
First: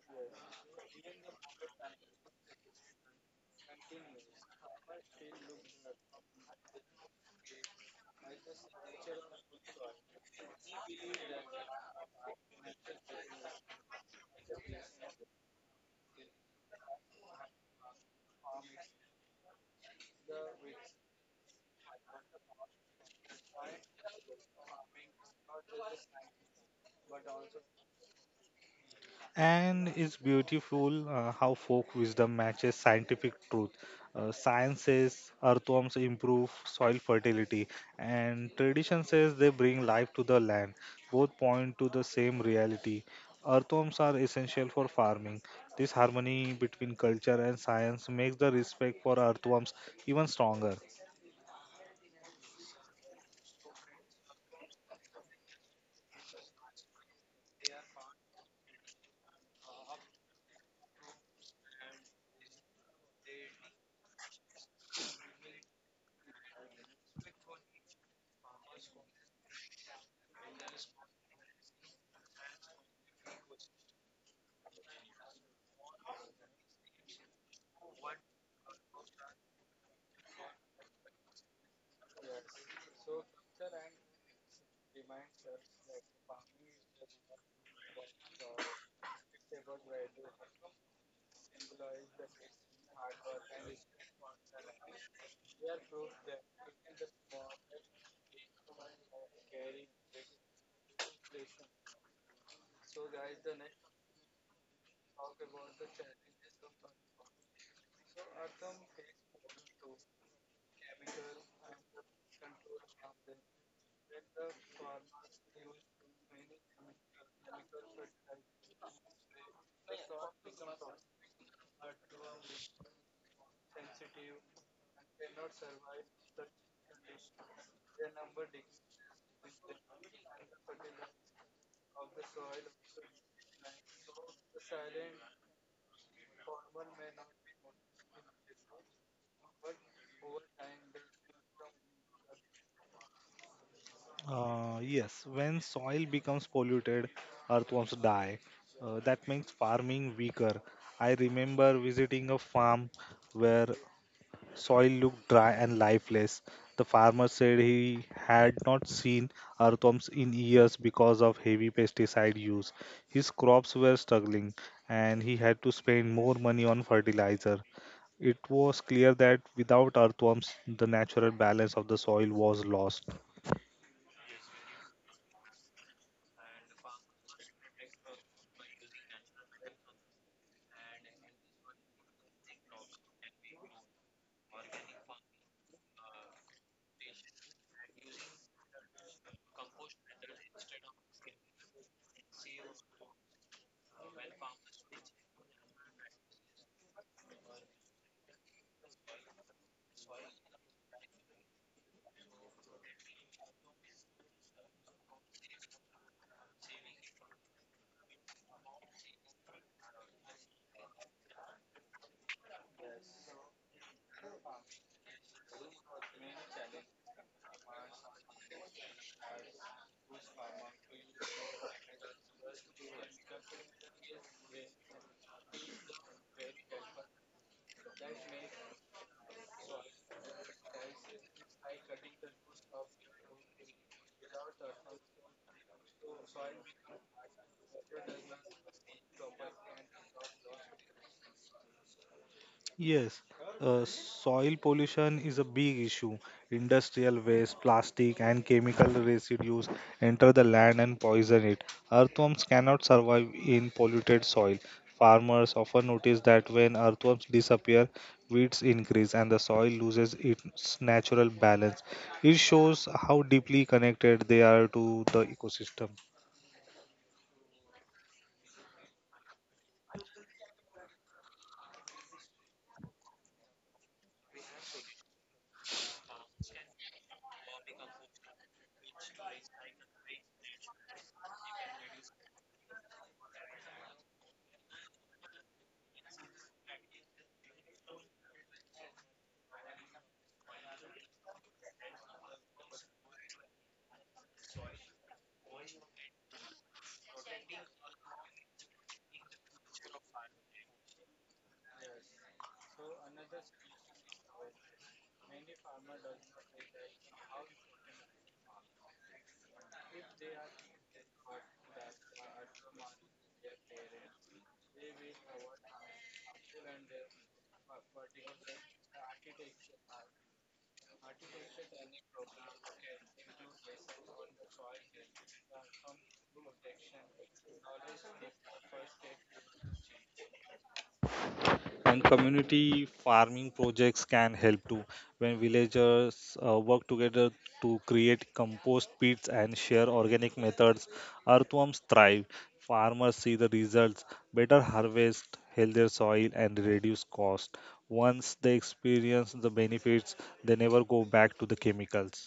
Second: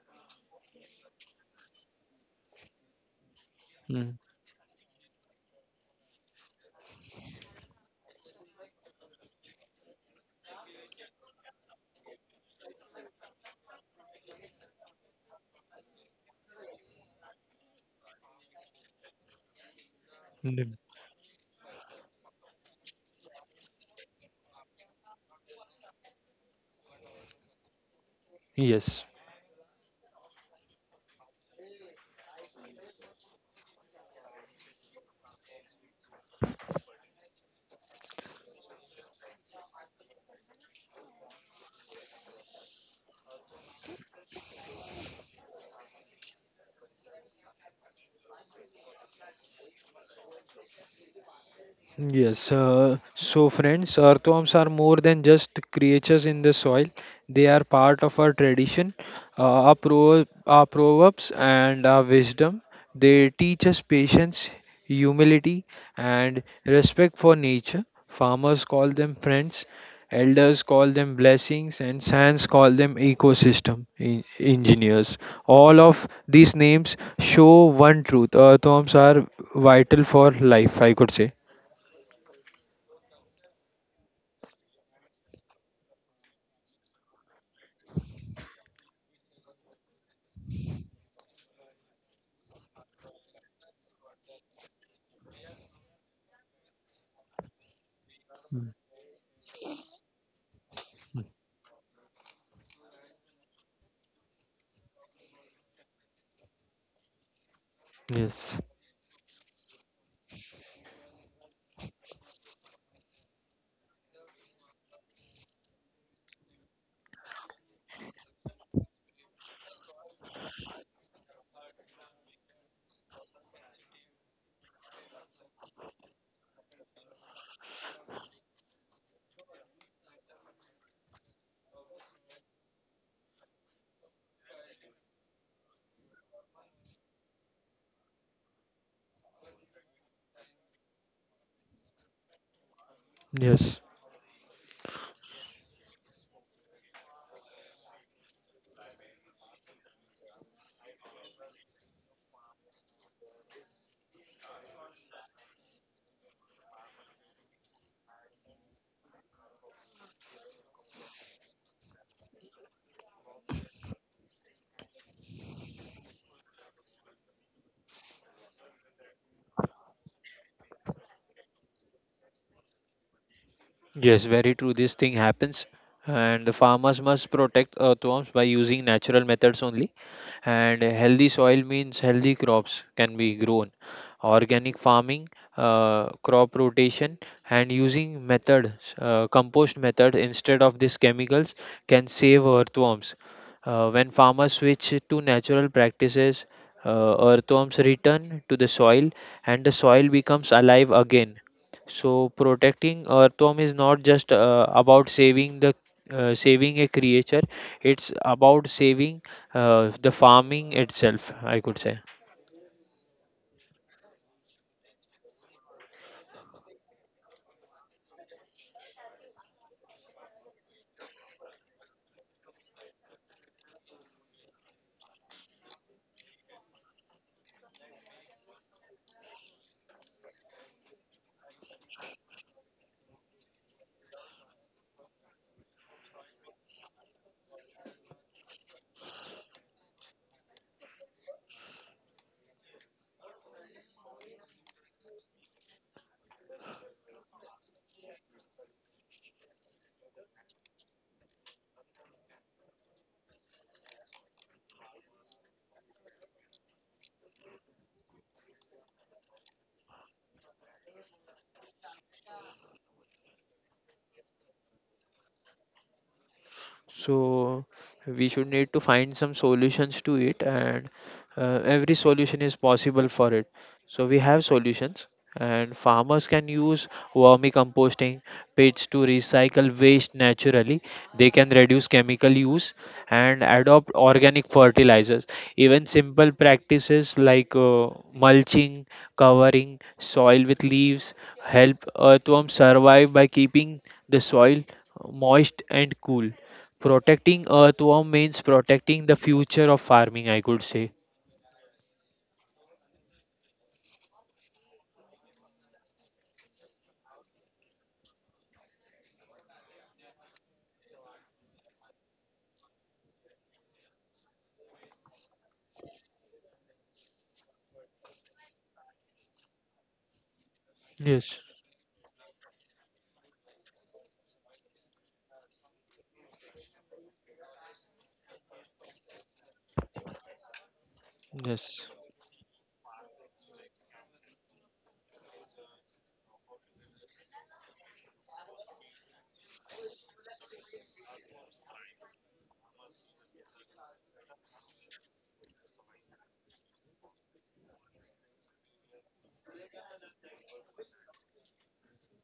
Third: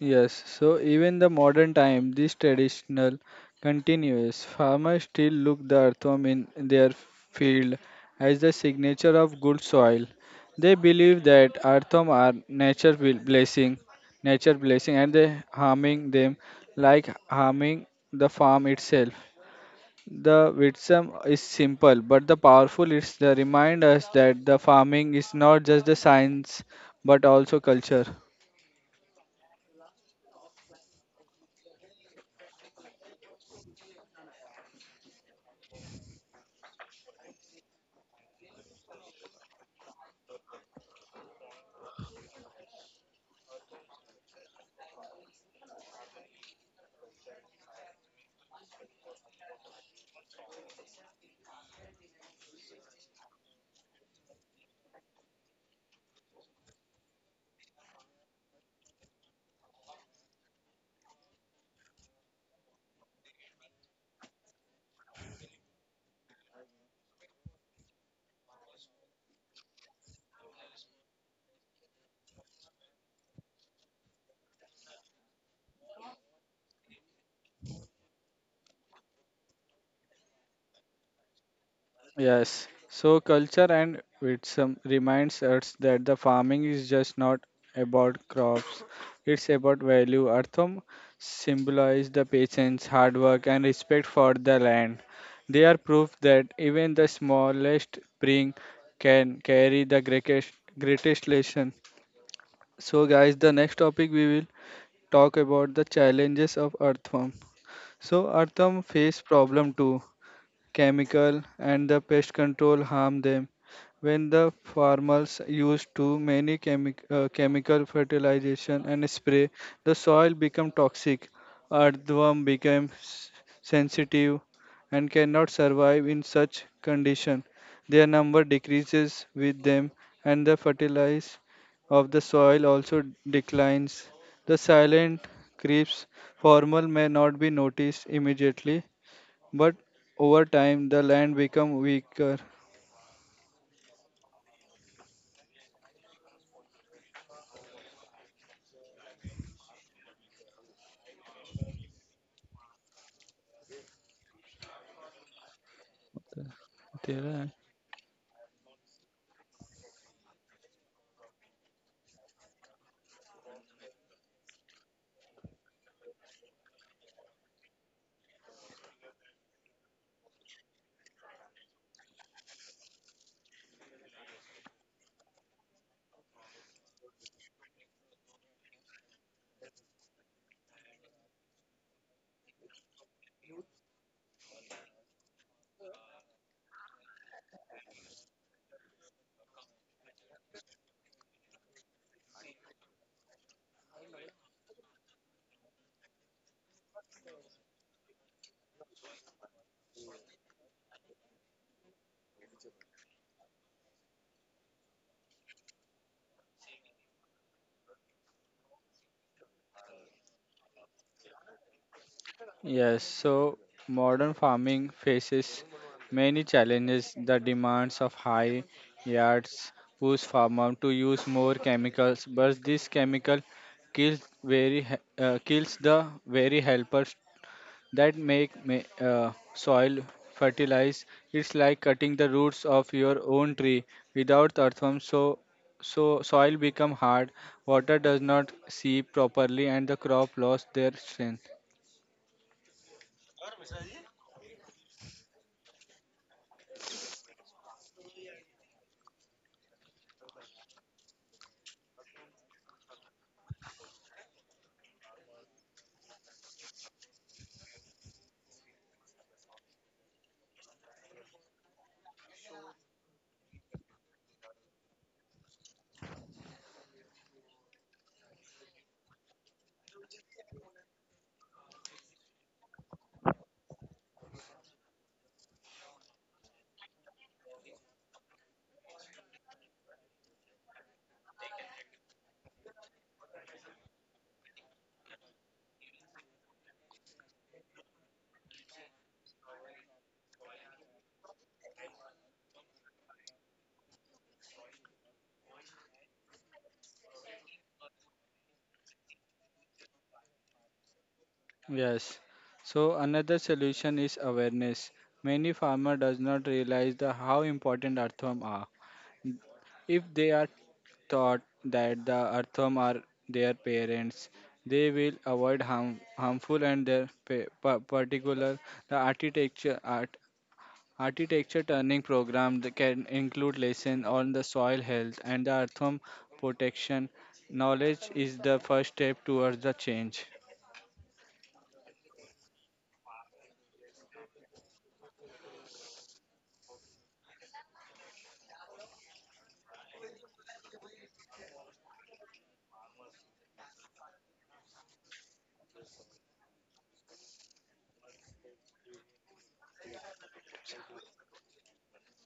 Yes, so even the modern time, this traditional Hmm. continuous farmers still look the earthworm in their field as the signature of good soil. They believe that earthworm are nature bl- blessing, nature blessing, and they harming them like harming the farm itself. The Liv- wisdom is simple but the powerful. It's the remind us that the farming is not just the science but also culture. Yes. And it's beautiful uh, how folk wisdom matches scientific truth. Uh, science says earthworms improve soil fertility, and tradition says they bring life to the land. Both point to the same reality. Earthworms are essential for farming. This harmony between culture and science makes the respect for earthworms even stronger. Yes, uh, so friends, earthworms are more than just creatures in the soil. They are part of our tradition, uh, our, pro- our proverbs, and our wisdom. They teach us patience, humility, and respect for nature. Farmers call them friends, elders call them blessings, and science call them ecosystem en- engineers. All of these names show one truth: earthworms are vital for life, I could say. Yes. So culture and wisdom reminds us that the farming is just not about crops. It's about value. Earthworm symbolize the patience, hard work and respect for the land. They are proof that even the smallest spring can carry the greatest greatest lesson. So guys, the next topic we will talk about the challenges of earthworm. So Yes, earthworm face problem too, chemical and the pest control harm them. When the farmers use too many chemi- uh, chemical fertilization and spray, the soil become toxic. Earthworm become s- sensitive and cannot survive in such condition. Their number decreases with them and the fertilize of the soil also declines. The silent creeps formal may not be noticed immediately, but over time the land become weaker. yes, Uh, yes, when soil becomes polluted, earthworms die. Uh, that makes farming weaker. I remember visiting a farm where soil looked dry and lifeless. The There farmer are- said he had not seen earthworms in years because of heavy pesticide use. His crops were struggling and he had to spend more money on fertilizer. It was clear that without earthworms, the natural balance of the soil was lost. yes, very true. This thing happens, and the farmers must protect earthworms by using natural methods only. And healthy soil means healthy crops can be grown. Organic farming, uh, crop rotation, and using methods, uh, compost method instead of these chemicals can save earthworms. Uh, when farmers switch to natural practices, uh, earthworms return to the soil, and the soil becomes alive again. So protecting earthworm is not just uh, about saving the uh, saving a creature; it's about saving uh, the farming itself, I could say. Yes, so modern farming faces many challenges. The demands of high yards push farmer to use more chemicals, but this chemical kills very he- uh, kills the very helpers that make ma- uh, soil fertilize. It's like cutting the roots of your own tree without earthworm, so so soil become hard, water does not seep properly, and the crop lost their strength. Yes, uh, soil pollution is a big issue. Industrial waste, plastic, and chemical residues enter the land and poison it. Earthworms cannot survive in polluted soil. Farmers often notice that when earthworms disappear, weeds increase and the soil loses its natural balance. It shows how deeply connected they are to the ecosystem. So we should need to find some solutions to it, and uh, every solution is possible for it. So we have solutions, and farmers can use vermicomposting pits to recycle waste naturally. They can reduce chemical use and adopt organic fertilizers. Even simple practices like uh, mulching, covering soil with leaves, help earthworms survive by keeping the soil uh, moist and cool. Protecting earthworm means protecting the future of farming, I could say. Yes. So another solution is awareness. Many farmer does not realize the how important earthworm are. If they are taught that the earthworm are their parents, they will avoid harm, harmful and their pa- pa- particular the architecture art Yes, architecture turning program that can include lesson on the soil health and the earthworm protection. Knowledge is the first step towards the change. yes, And community farming projects can help too. When villagers uh, work together to create compost pits and share organic methods, earthworms thrive. Farmers see the results: better harvest, healthier soil, and reduced cost. Once they experience the benefits, they never go back to the chemicals.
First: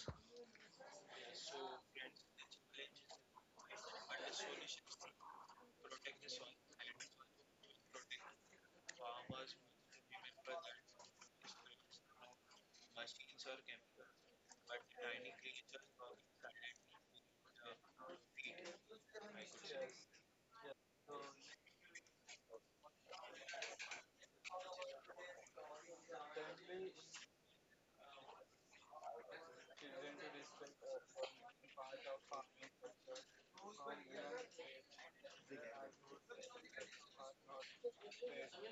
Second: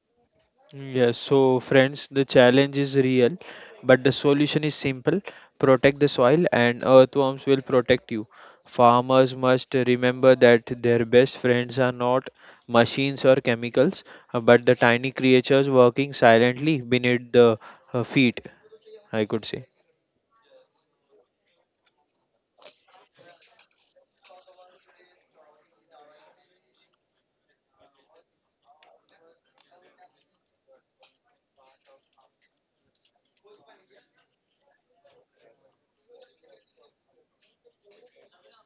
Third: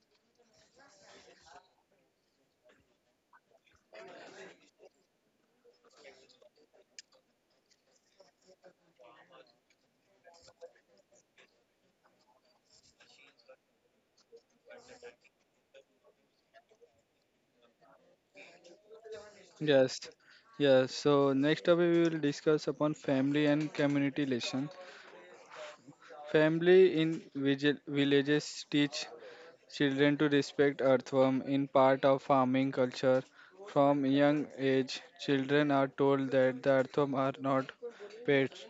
yes. So, friends, the challenge is real, but the solution is simple: protect the soil, and earthworms will protect you. Farmers must remember that their best friends are not machines or chemicals, uh, but the tiny creatures working silently beneath the uh, feet, I could say. Yes, yes. So next up we will discuss upon family and community lesson. Family in vigil- villages teach children to respect earthworm in part of farming culture. From young age, children are told that the earthworm are not pests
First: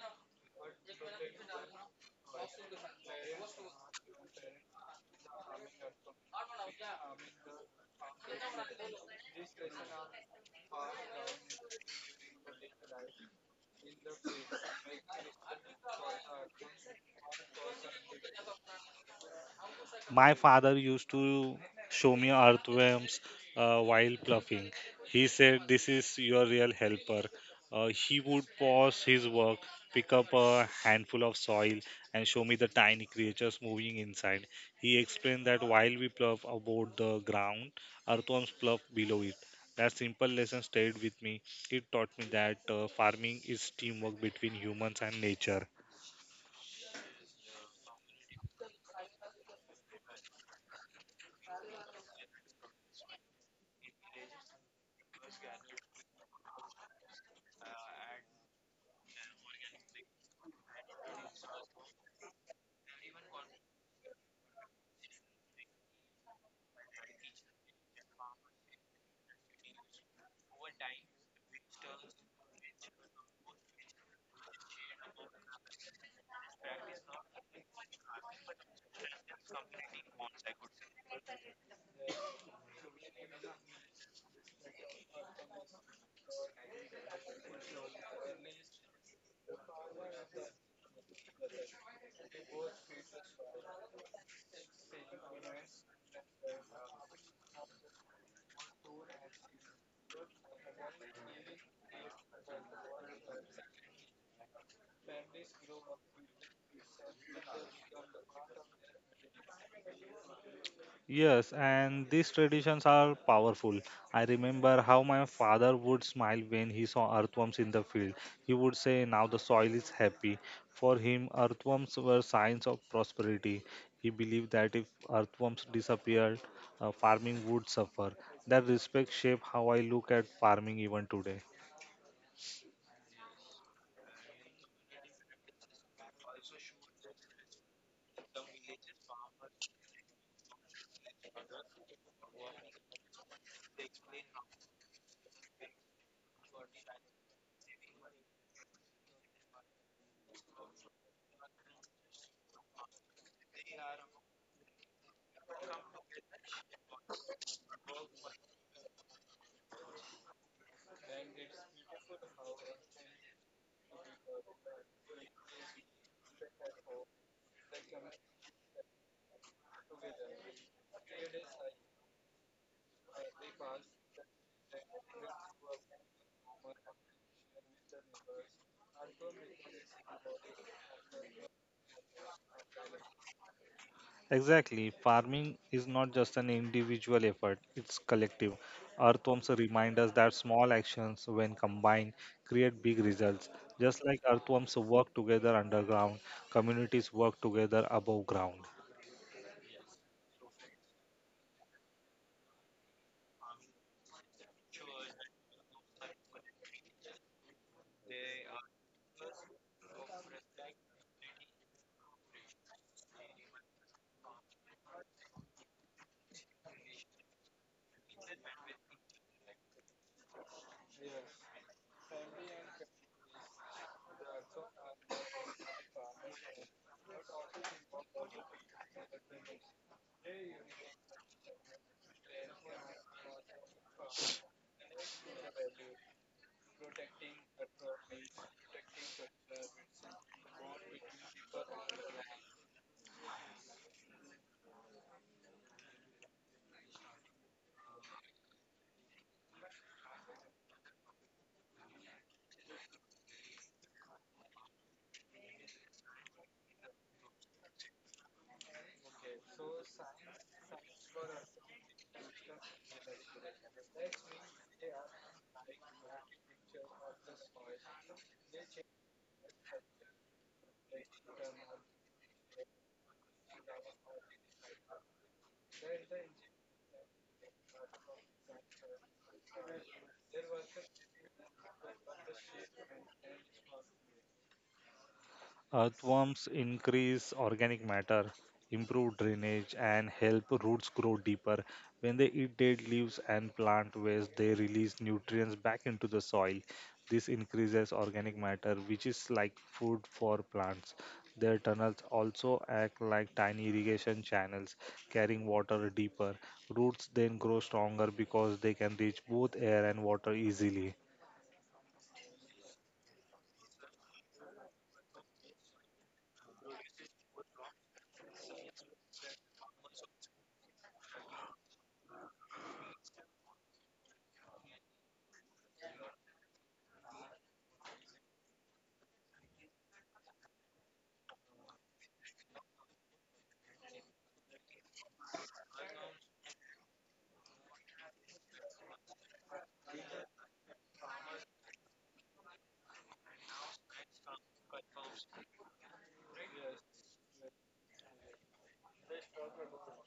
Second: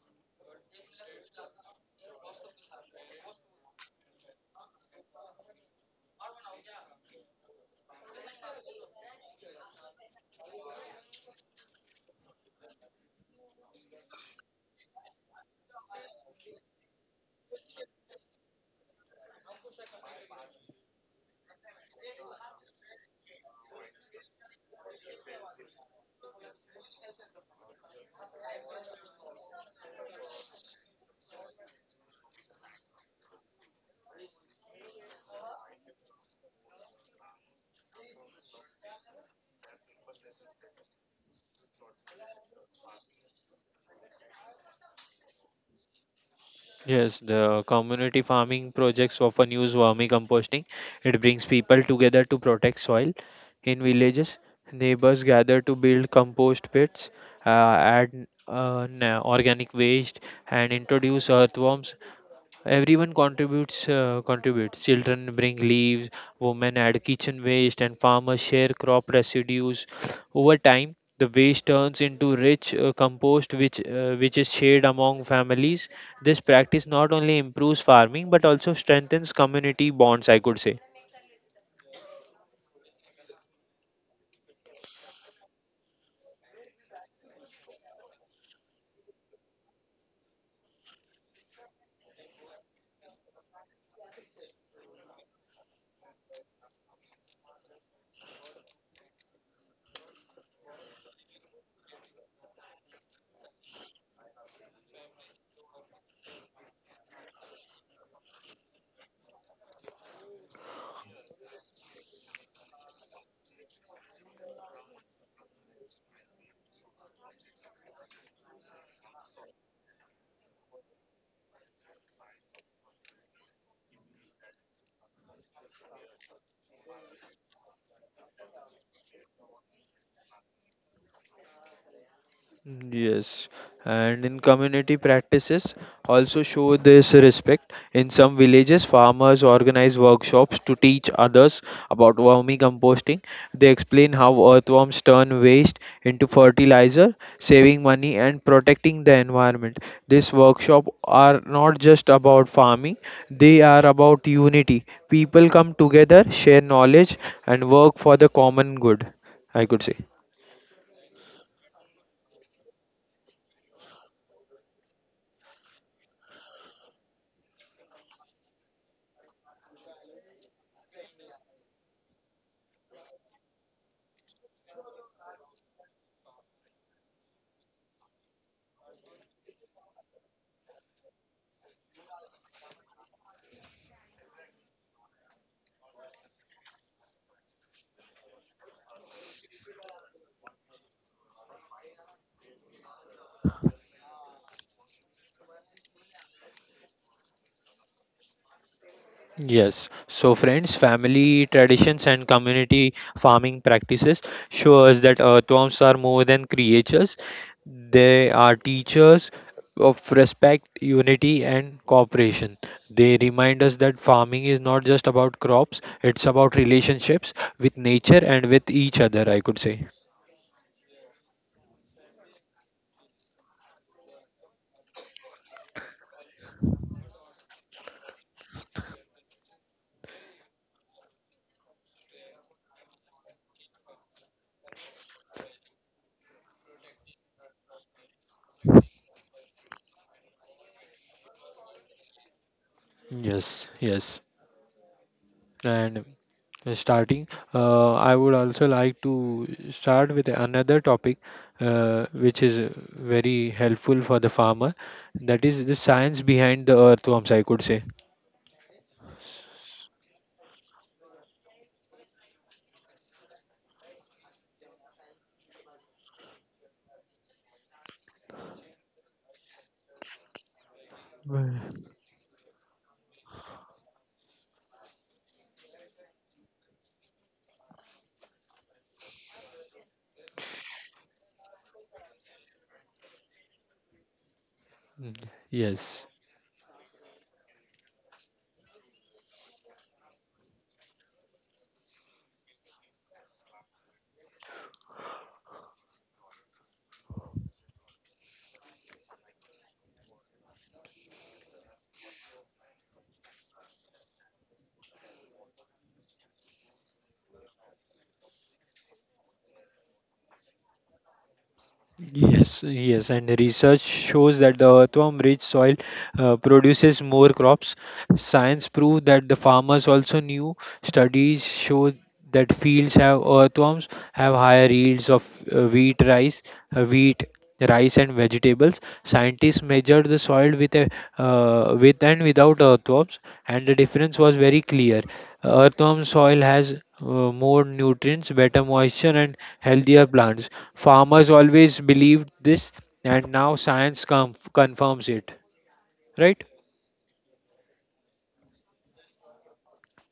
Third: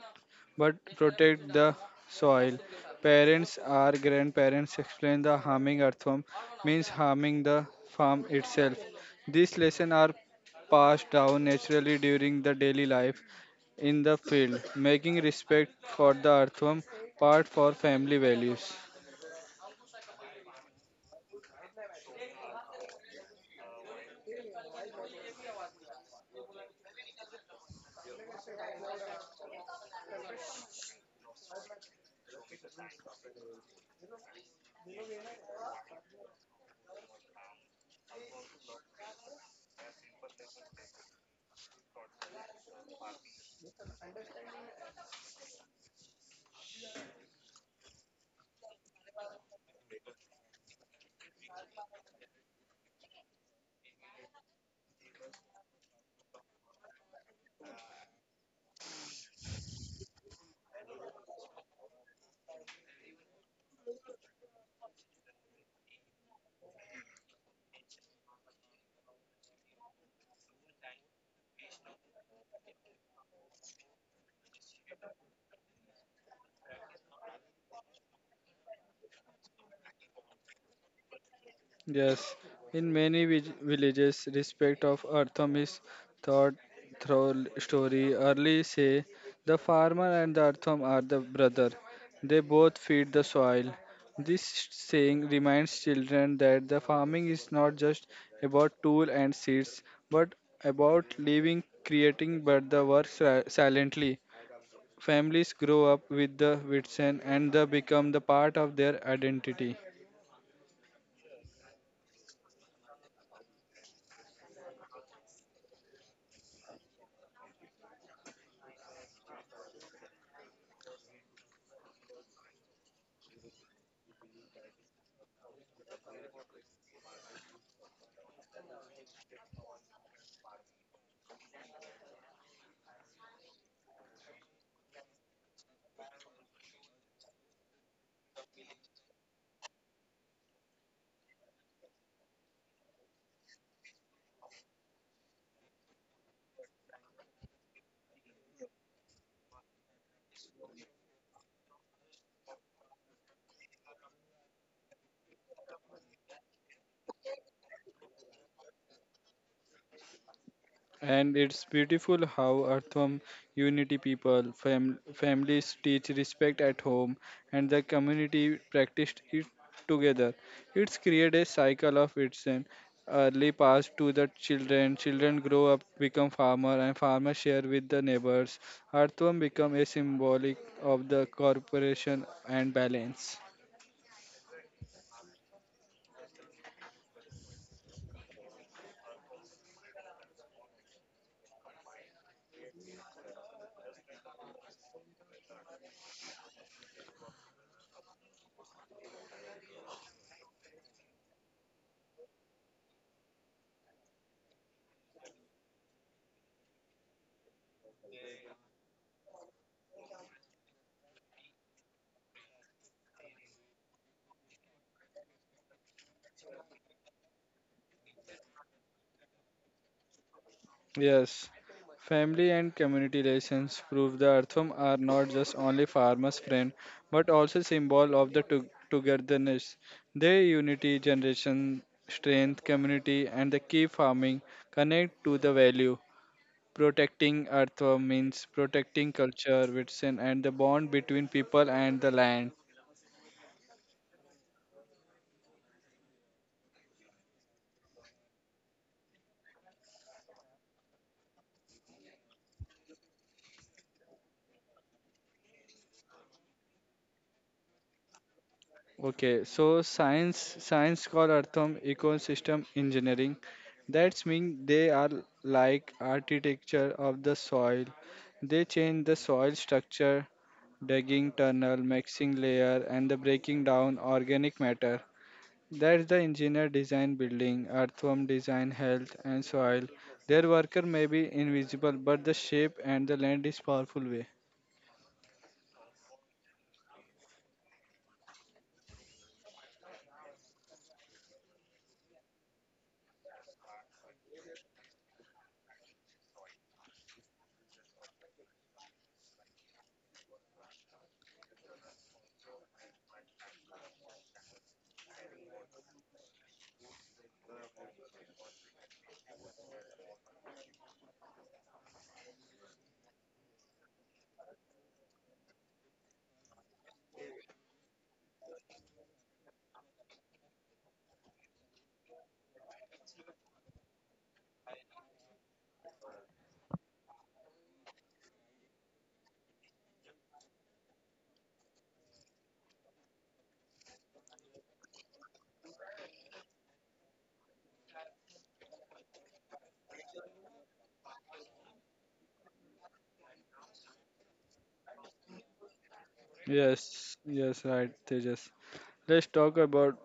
but protect the soil. Parents or grandparents explain the harming earthworm means harming the farm itself. These lessons are passed down naturally during the daily life in the field, making respect for the earthworm part for family values. My father used to show me earthworms uh, while plucking. He said, "This is your real helper." Uh, he would pause his work, pick up a handful of soil, and show me the tiny creatures moving inside. He explained that while we pluck about the ground, earthworms pluck below it. That simple lesson stayed with me. It taught me that uh, farming is teamwork between humans and nature. Yes, the community farming projects often use vermicomposting. It brings people together to protect soil. In villages, neighbors gather to build compost pits, uh, add uh, na- organic waste, and introduce earthworms. Everyone contributes, uh, contributes children bring leaves, women add kitchen waste, and farmers share crop residues. Over time the waste turns into rich uh, compost, which uh, which is shared among families. This practice not only improves farming but also strengthens community bonds, I could say. Yes, in many vij- villages, respect of earthom is thought through story. Early say the farmer and the earthom are the brother. They both feed the soil. This saying reminds children that the farming is not just about tool and seeds, but about living, creating, but the work si- silently. Families grow up with the Witsen and they become the part of their identity. Yes, and these traditions are powerful. I remember how my father would smile when he saw earthworms in the field. He would say, "Now the soil is happy." For him, earthworms were signs of prosperity. He believed that if earthworms disappeared, uh, farming would suffer. That respect shaped how I look at farming even today. Yes, and in community practices also show this respect. In some villages, farmers organize workshops to teach others about vermicomposting. They explain how earthworms turn waste into fertilizer, saving money and protecting the environment. These workshops are not just about farming, they are about unity. People come together, share knowledge, and work for the common good, I could say. And it's beautiful how Artham unity people, fam- families teach respect at home, and the community practiced it together. It's created a cycle of itself. Early passed to the children, children grow up, become farmer, and farmers share with the neighbors. Artham become a symbolic of the corporation and balance. Exactly. Farming is not just an individual effort, it's collective. Earthworms remind us that small actions, when combined, create big results. Just like earthworms work together underground, communities work together above ground. Yes. So, friends, family traditions and community farming practices show us that earthworms are more than creatures. They are teachers of respect, unity, and cooperation. They remind us that farming is not just about crops, it's about relationships with nature and with each other, I could say. Yes, family and community relations prove the earthworm are not just only farmer's friend, but also symbol of the to- togetherness. Their unity, generation, strength, community, and the key farming connect to the value. Protecting earthworm means protecting culture, medicine, and the bond between people and the land. Yes, yes. And starting. Uh, I would also like to start with another topic uh, which is uh, very helpful for the farmer. That is the science behind the earthworms, I could say. Okay, so science science called Artham ecosystem engineering. That's mean they are like architecture of the soil. They change the soil structure, digging Well, tunnel, mixing layer, and the breaking down organic matter. That's the engineer design building, earthworm design health and soil. Their worker may be invisible, but the shape and the land is powerful way. mm, yes. Earthworms increase organic matter, improve drainage, and help roots grow deeper. When they eat dead leaves and plant waste, they release nutrients back into the soil. This increases organic matter, which is like food for plants. Their tunnels also act like tiny irrigation channels, carrying water deeper. Roots then grow stronger because they can reach both air and water easily. Yes, yes, and research shows that the earthworm-rich soil uh, produces more crops. Science proved that the farmers also knew. Studies show that fields have earthworms have higher yields of uh, wheat, rice, uh, wheat, rice, and vegetables. Scientists measured the soil with a uh, with and without earthworms, and the difference was very clear. Earthworm soil has uh, more nutrients, better moisture, and healthier plants. Farmers always believed this, and now science com- confirms it. Right? Yes, yes, right, Tejas. Let's talk about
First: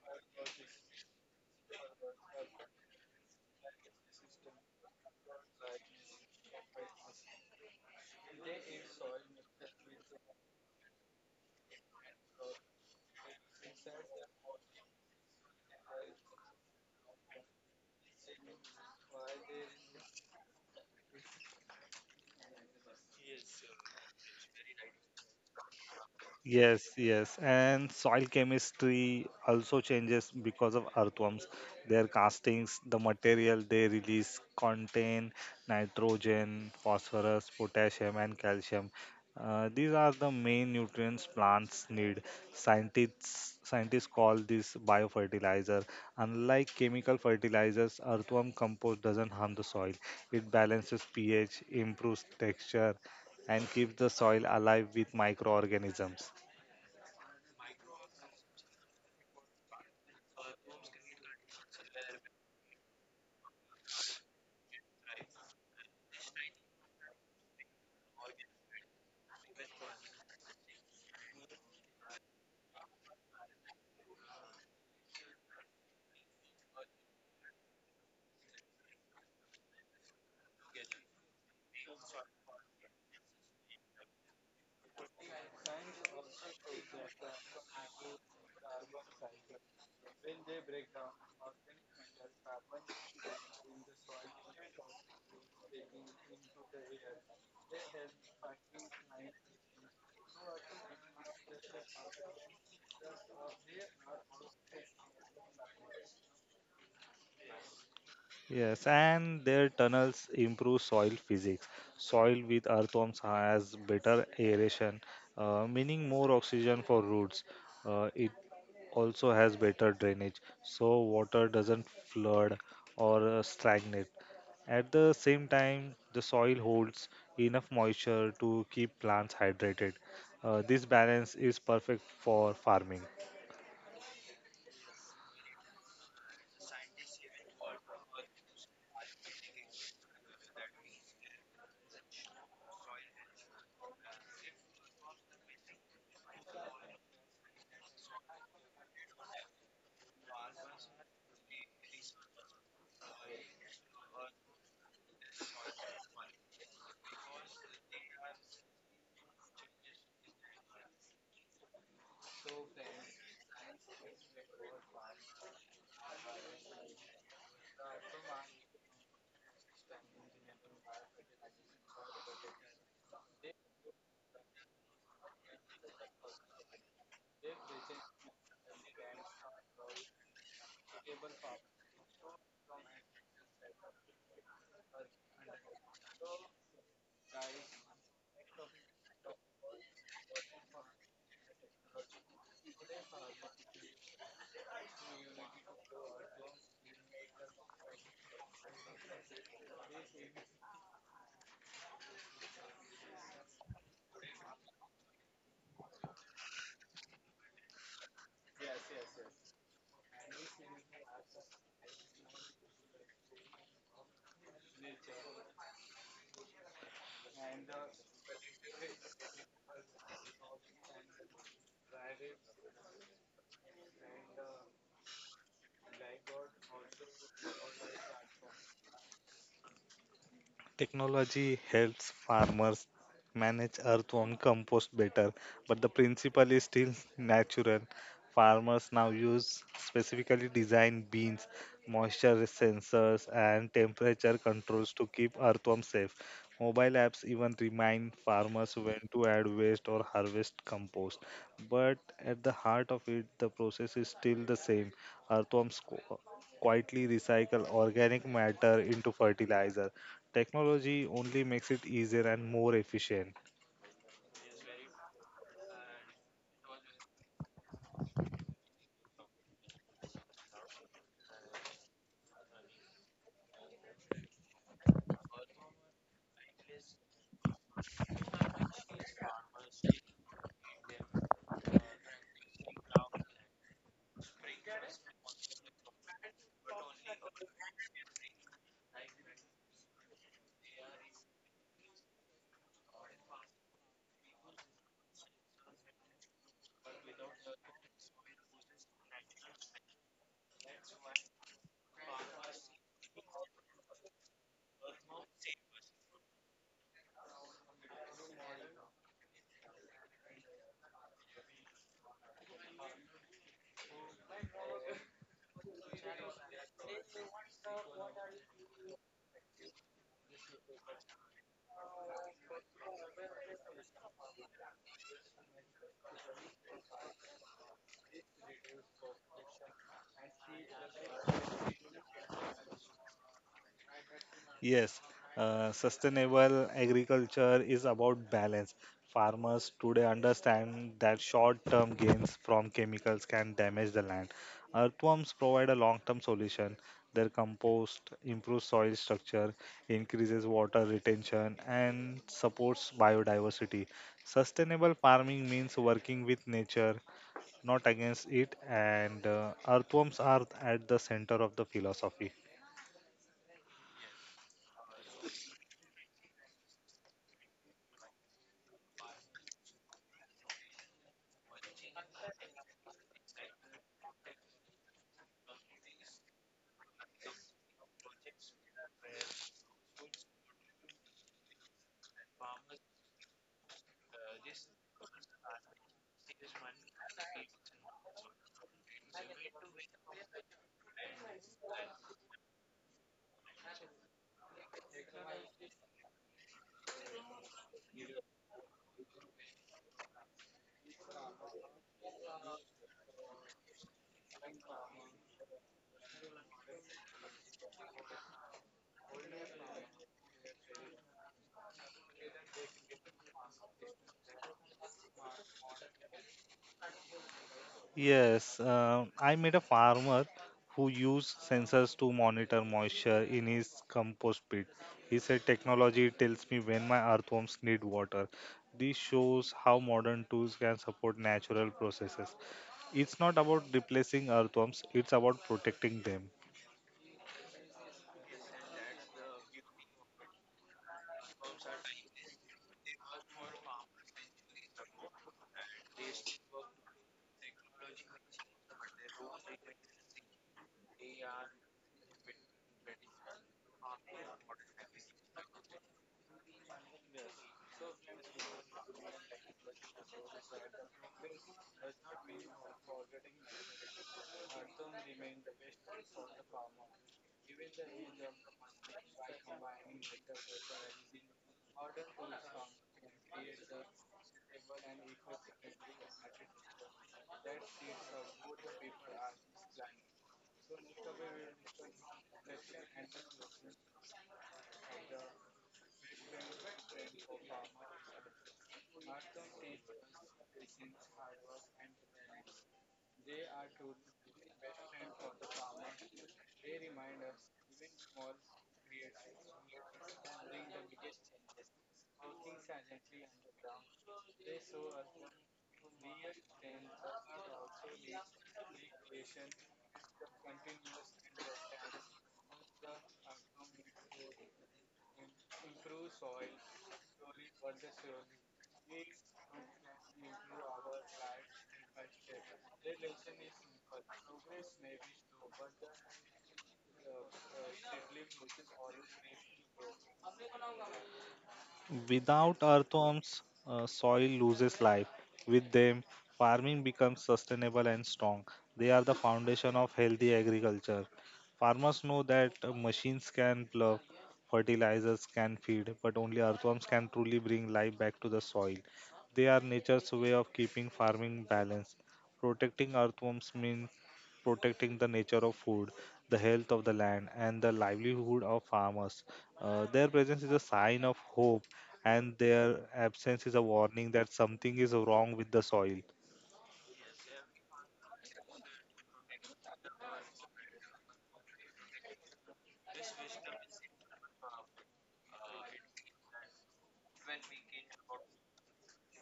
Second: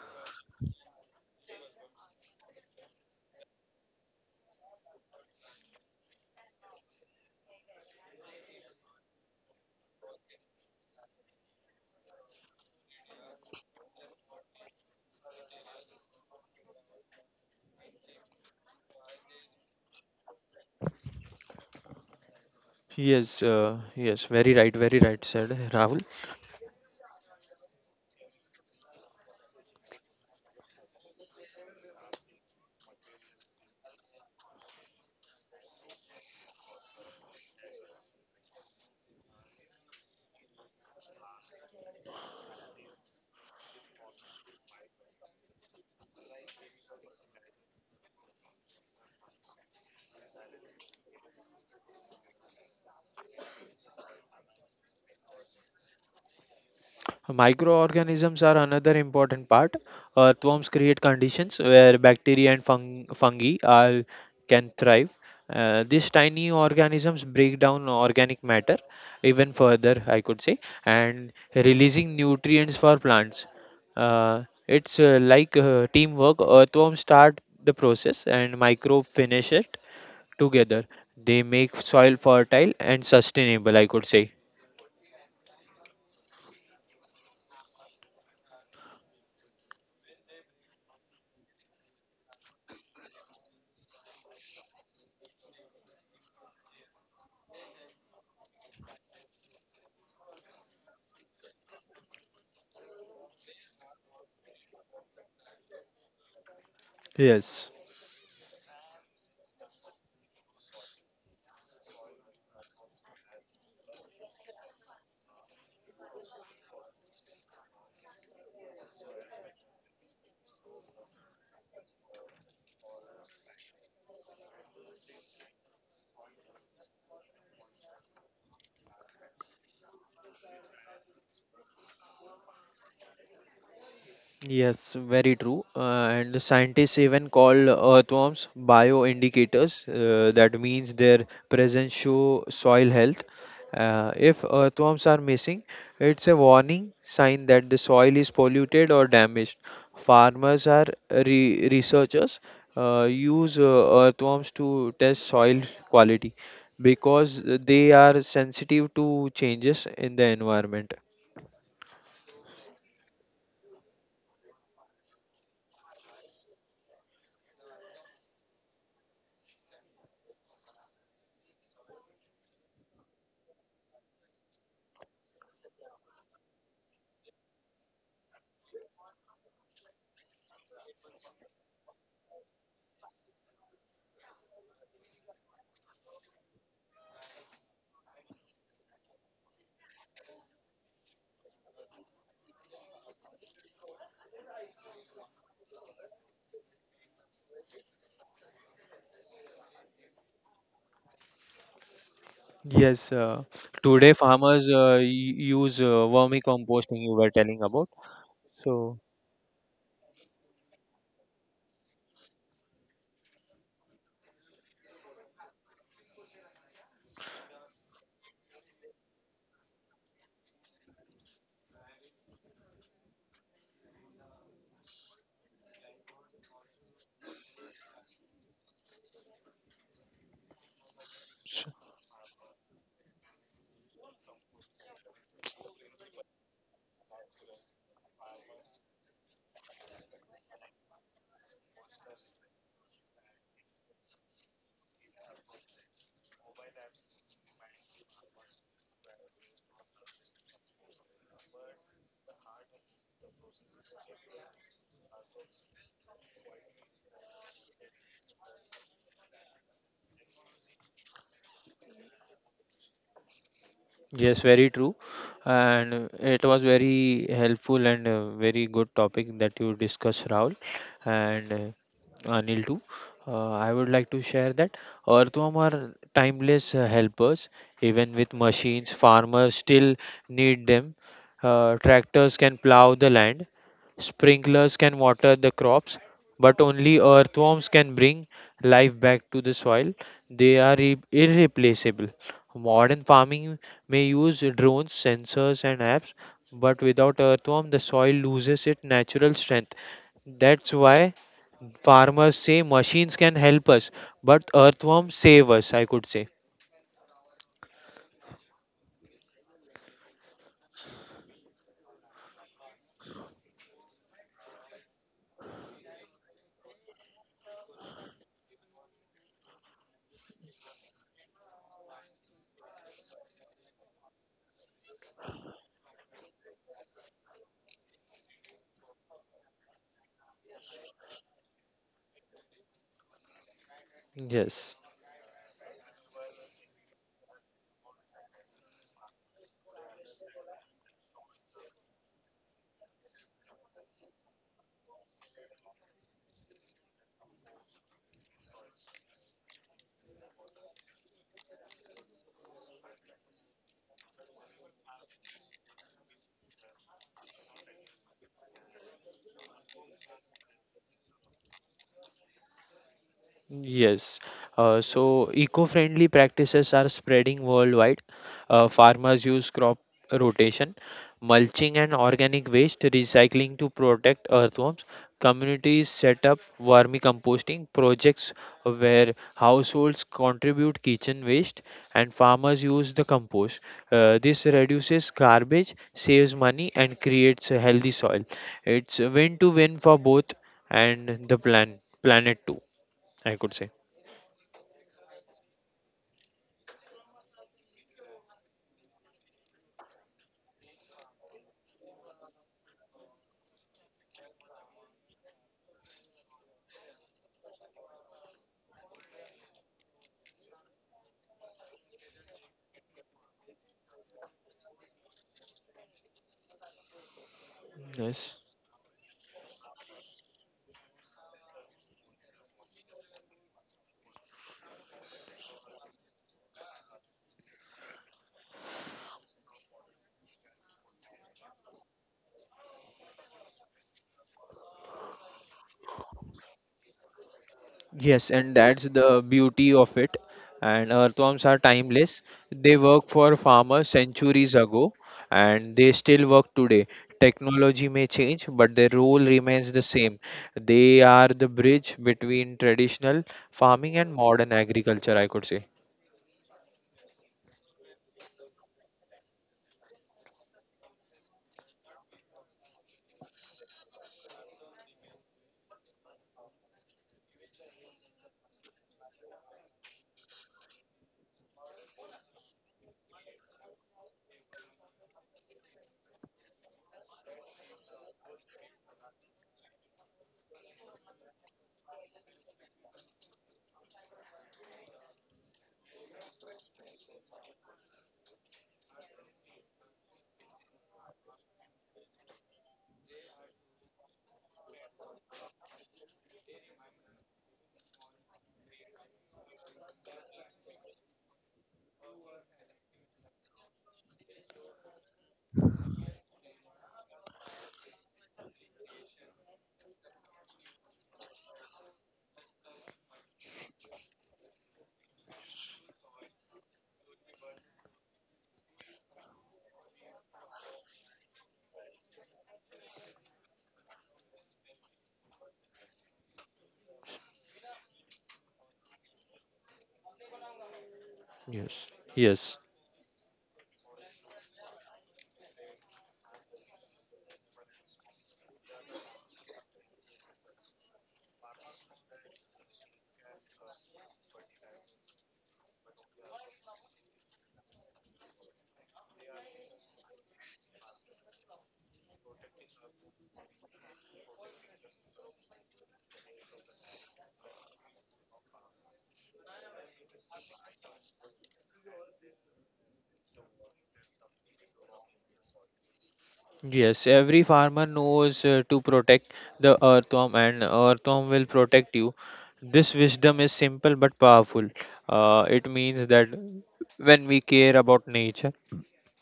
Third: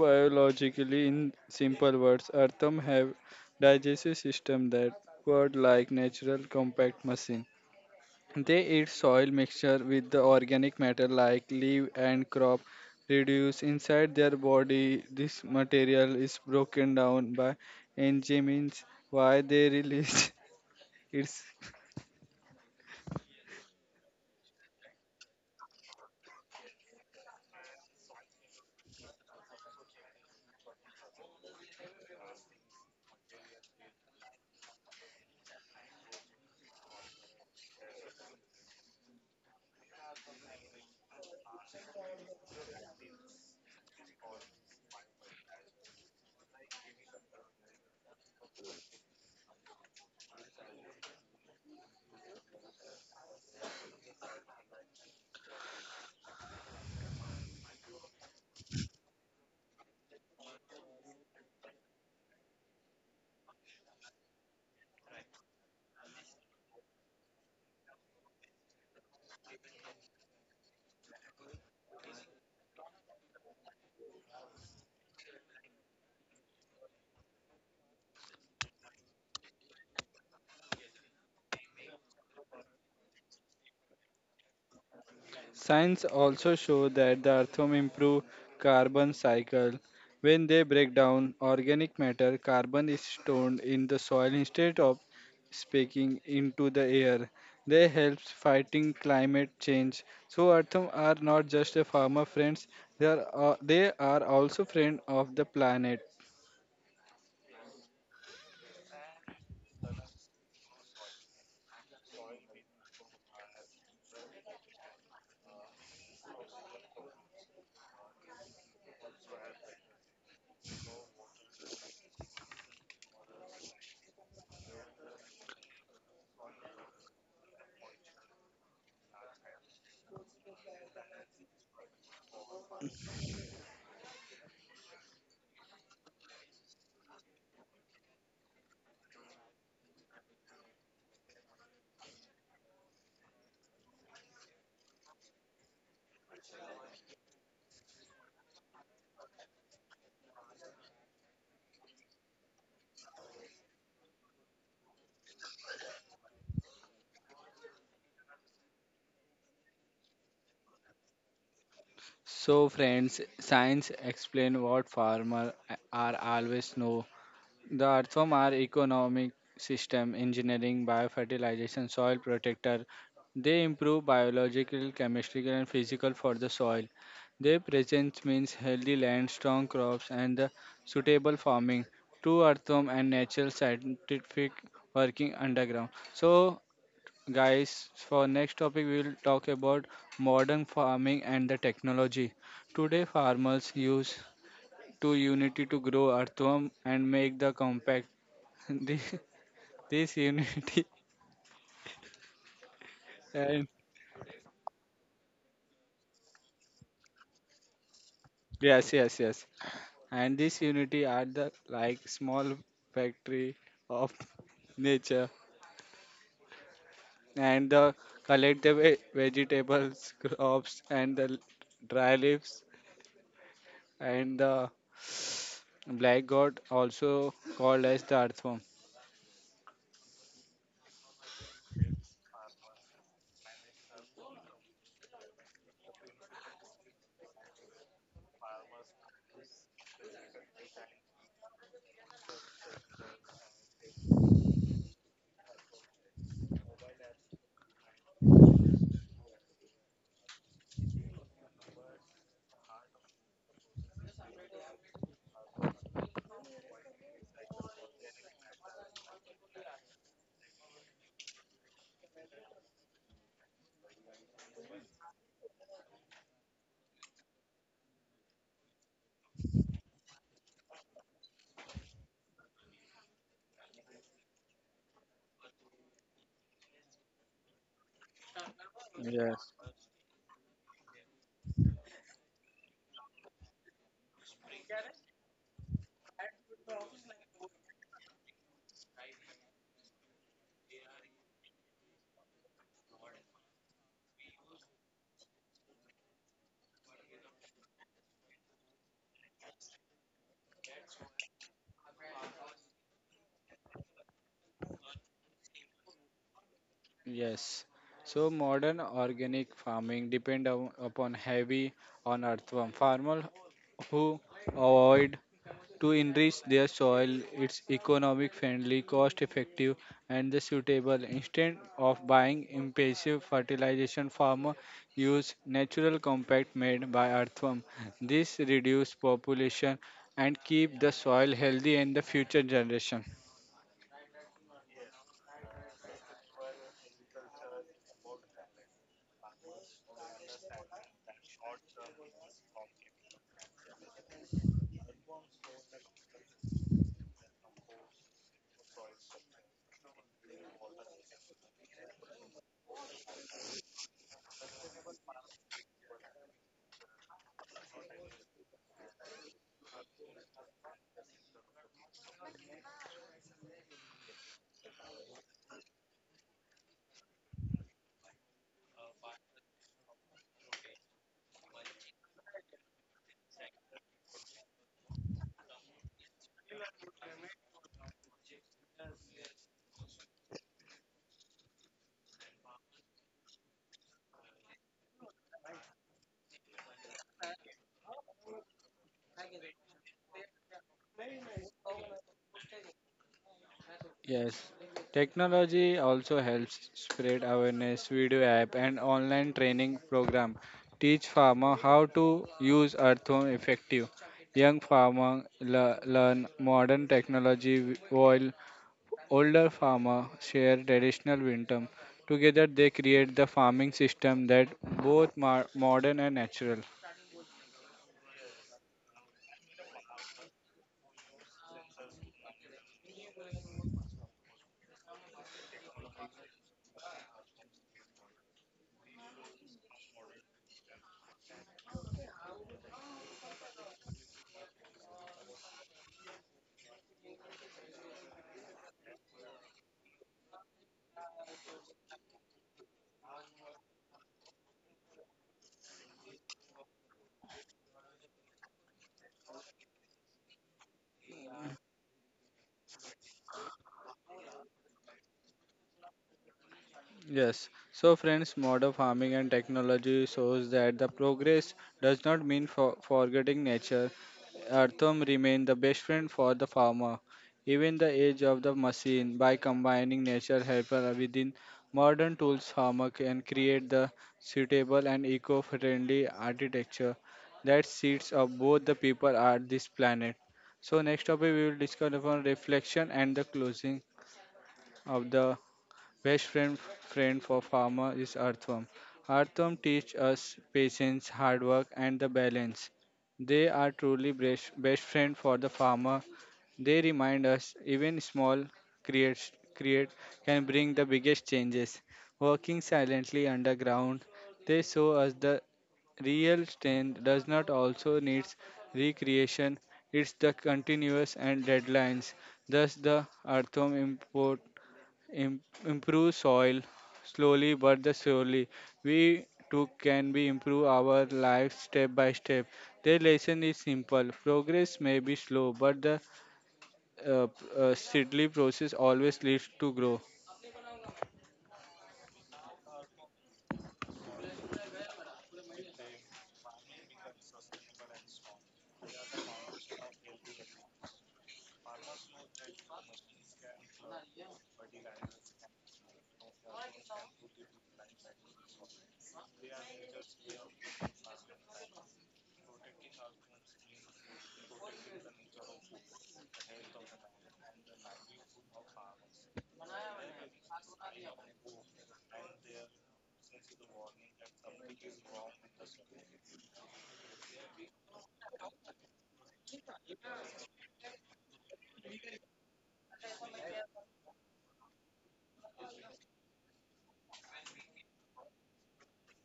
biologically in simple words. Earthworm have digestive system that work like natural compact machine. They eat soil mixture with the organic matter like leaf and crop reduce inside their body. This material is broken down by enzymes. Why they release its Yes, uh, yes, very right, very right, said Rahul. Yes, yes, and soil chemistry also changes because of earthworms. Their castings, the material they release, contain nitrogen, phosphorus, potassium, and calcium. Uh, these are the main nutrients plants need. Scientists scientists call this biofertilizer. Unlike chemical fertilizers, earthworm compost doesn't harm the soil. It balances pH, improves texture, and keeps the soil alive with microorganisms. Microorganisms are another important part. Earthworms create conditions where bacteria and fung- fungi are, can thrive. Uh, these tiny organisms break down organic matter even further, I could say, and releasing nutrients for plants. Uh, it's uh, like uh, teamwork. Earthworms start the process and microbe finish it together. They make soil fertile and sustainable, I could say. science also shows that the earthworm improve carbon cycle. When they break down organic matter, carbon is stored in the soil instead of speaking into the air. They help fighting climate change. So atom are not just a farmer friends, they are, uh, they are also friend of the planet. Yes. Yes, and their tunnels improve soil physics. Soil with earthworms has better aeration, uh, meaning more oxygen for roots. Uh, it also has better drainage, so water doesn't flood or uh, stagnate. At the same time, the soil holds enough moisture to keep plants hydrated. Uh, this balance is perfect for farming. Yes, very true. Uh, and scientists even call earthworms bioindicators. Uh, that means their presence show soil health. Uh, if earthworms are missing, it's a warning sign that the soil is polluted or damaged. Farmers are re- researchers uh, use uh, earthworms to test soil quality because they are sensitive to changes in the environment. So, friends, science explain what farmers are always know. The earthworm are economic system engineering, biofertilization, soil protector. They improve biological, chemical, and physical for the soil. Their presence means healthy land, strong crops, and the suitable farming. Two earthworm and natural scientific working underground. So, guys, for next topic we will talk about modern farming and the technology. Today, farmers use two unity to grow earthworm and make the compact this, this unity Yes, uh, and today farmers uh, y- use uh, vermicomposting you were telling about. yes, So, yes, yes, and this unity are the like small factory of nature and the collect the ve- vegetables crops and the l- dry leaves and the black god also called as the earthworm. Technology helps farmers manage earthworm compost better, but the principle is still natural. Farmers now use specifically designed bins, moisture sensors, and temperature controls to keep earthworm safe. Mobile apps even remind farmers when to add waste or harvest compost. But at the heart of it, the process is still the same. Earthworms co- quietly recycle organic matter into fertilizer. Technology only makes it easier and more efficient. yes, very true. And uh, it was very helpful and uh, very good topic that you discussed, Rahul and uh, Anil too. Uh, I would like to share that earthworm are timeless uh, helpers. Even with machines, Yes, farmers still need them. Uh, tractors can plow the land, sprinklers can water the crops, but only earthworms can bring life back to the soil. They are irre- irreplaceable. Modern farming may use drones, sensors, and apps, but without earthworm, the soil loses its natural strength. That's why farmers say machines can help us, but earthworms save us, I could say. yes, so modern organic farming depend on, upon heavy on earthworm farmer who avoid to enrich their soil. It's economic friendly, cost effective, and the suitable. Instead of buying impulsive fertilization, farmer use natural compact made by earthworm. This reduce population and keep the soil healthy and the future generation. Yes. Yes, uh, sustainable agriculture is about balance. Farmers today understand that short term gains from chemicals can damage the land. Earthworms provide a long term solution. Their compost improves soil structure, increases water retention, and supports biodiversity. Sustainable farming means working with nature, not against it, and uh, earthworms are at the center of the philosophy. Yes. Uh, so eco-friendly practices are spreading worldwide. Uh, farmers use crop rotation, mulching and organic waste recycling to protect earthworms. Communities set up vermicomposting projects where households contribute kitchen waste and farmers use the compost. Uh, this reduces garbage, saves money, and creates a healthy soil. It's a win-to-win for both and the plan planet too. I could say. Yes, technology also helps spread awareness. Video app and online training program teach farmer how to use earthworm effective. Young farmer le- learn modern technology w- while older farmer share traditional wisdom. Together they create the farming system that both mar- modern and natural. Yes. Yes, uh, I met a farmer who used sensors to monitor moisture in his compost pit. He said, "Technology tells me when my earthworms need water." This shows how modern tools can support natural processes. It's not about replacing earthworms, it's about protecting them. Yes, and that's the beauty of it. And earthworms are timeless. They work for farmers centuries ago and they still work today. Technology may change, but their role remains the same. They are the bridge between traditional farming and modern agriculture, I could say. Yes. So, friends, modern farming and technology shows that the progress does not mean for forgetting nature. Earthworm remain the best friend for the farmer, even the age of the machine. By combining nature helper within modern tools, farmer can create the suitable and eco-friendly architecture that seats of both the people at this planet. So next topic we will discuss upon reflection and the closing of the best friend friend for farmer is earthworm. Earthworm teach us patience, hard work, and the balance. They are truly best, best friend for the farmer. They remind us even small creates create can bring the biggest changes. Working silently underground, they show us the real strength does not also needs recreation. It's the continuous and deadlines. Thus, the earthworm import Im- improve soil slowly but the surely. We too can be improve our lives step by step. The lesson is simple. Progress may be slow, but the uh, uh, steadily process always leads to grow. Yes. Yes. Without earthworms, uh, soil loses life. With them, farming becomes sustainable and strong. They are the foundation of healthy agriculture. Farmers know that uh, machines can plough, fertilizers can feed, but only earthworms can truly bring life back to the soil. They are nature's way of keeping farming balanced. Protecting earthworms means protecting the nature of food, the health of the land, and the livelihood of farmers. Uh, their presence is a sign of hope and their absence is a warning that something is wrong with the soil. Yes, every farmer knows uh, to protect the earthworm, and earthworm will protect you. This wisdom is simple but powerful. Uh, it means that when we care about nature,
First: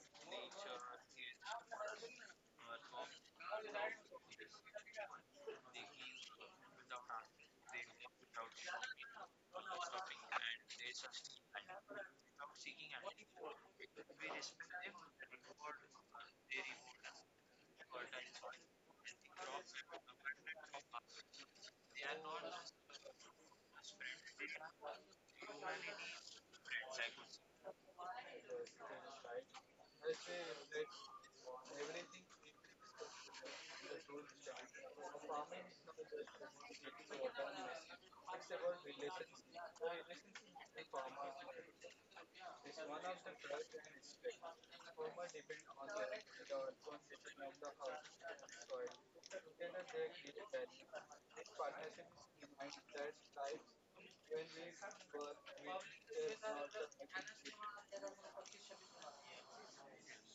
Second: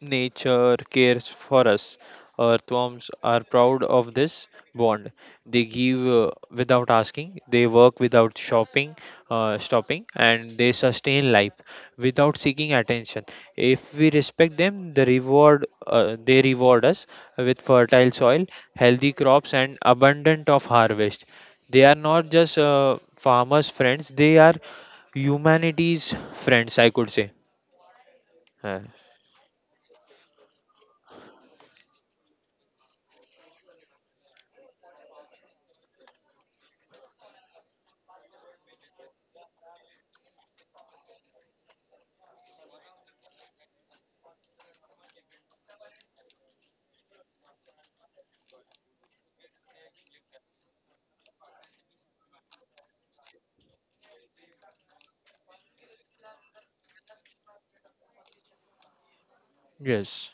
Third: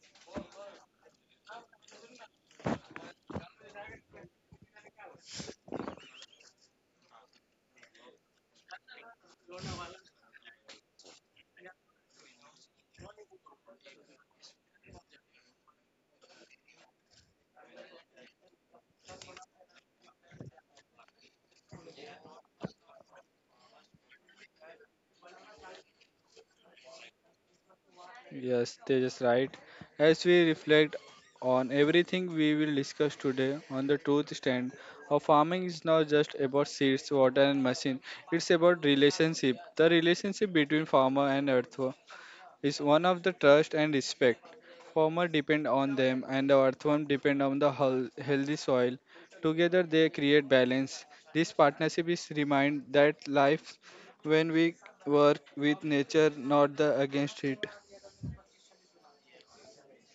nature cares for us. Earthworms are proud of this bond. They give uh, without asking, they work without shopping, uh, stopping, and they sustain life without seeking attention. If we respect them, the reward uh, they reward us with fertile soil, healthy crops, and abundant of harvest. They are not just uh, farmers' friends; they are humanity's friends. I could say. Yes, Uh, they just right. As we reflect on everything we will discuss today on the truth stand, our farming is not just about seeds, water, and machine. It's about relationship, the relationship between farmer and earth. Is one of the trust and respect. Farmer depend on them and the earthworm depend on the heal- healthy soil. Together they create balance. This partnership is remind that life when we work with nature not the against it. yes.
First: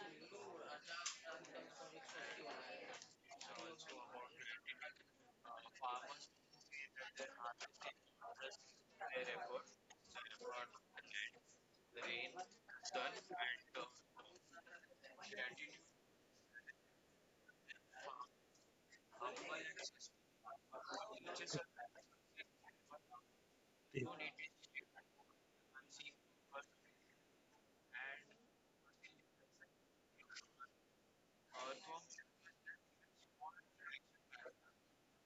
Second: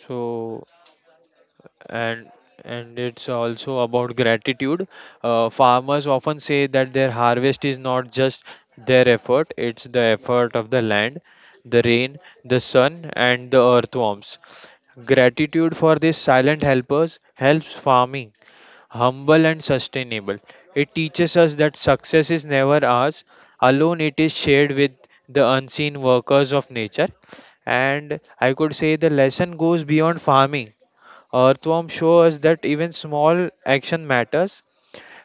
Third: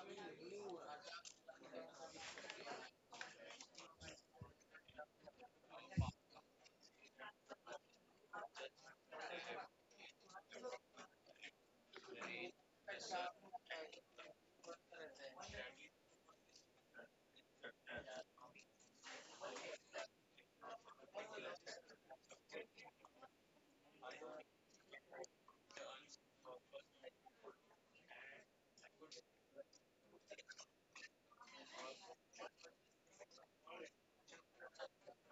So, and and it's also about gratitude. Uh, farmers often say that their harvest is not just their effort, it's the effort of the land, the rain, the sun, and the earthworms. Gratitude for these silent helpers helps farming humble and sustainable. It teaches us that success is never ours alone, it is shared with the unseen workers of nature. And I could say the lesson goes beyond farming. Earthworm show us that even small action matters.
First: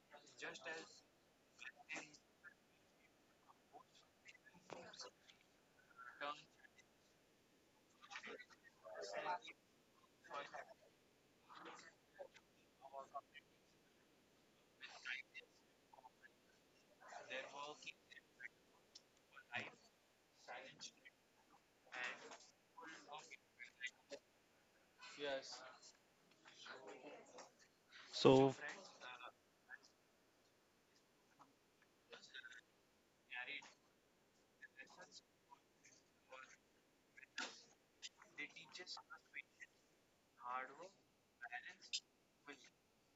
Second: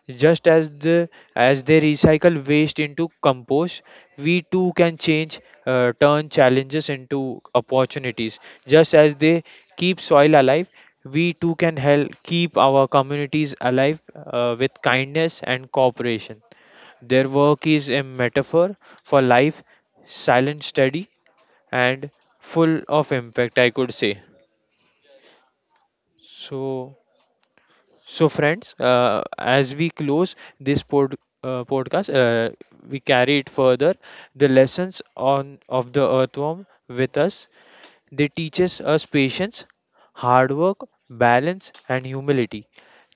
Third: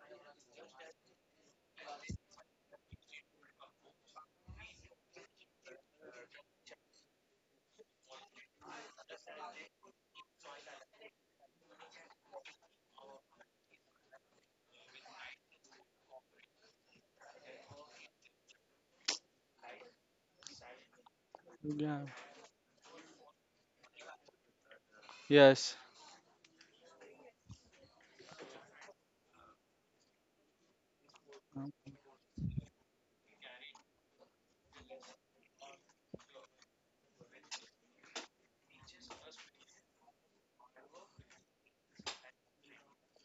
Just as the As they recycle waste into compost, we too can change, uh, turn challenges into opportunities. Just as they keep soil alive, we too can help keep our communities alive uh, with kindness and cooperation. Their work is a metaphor for life, silent, steady, Yeah. and full of impact. I could say Yes. so. So, So, friends, uh, as we close this pod, uh, Um, podcast, uh, we carry it further. The lessons on of the earthworm with us. They teaches us patience, hard work, balance, and humility.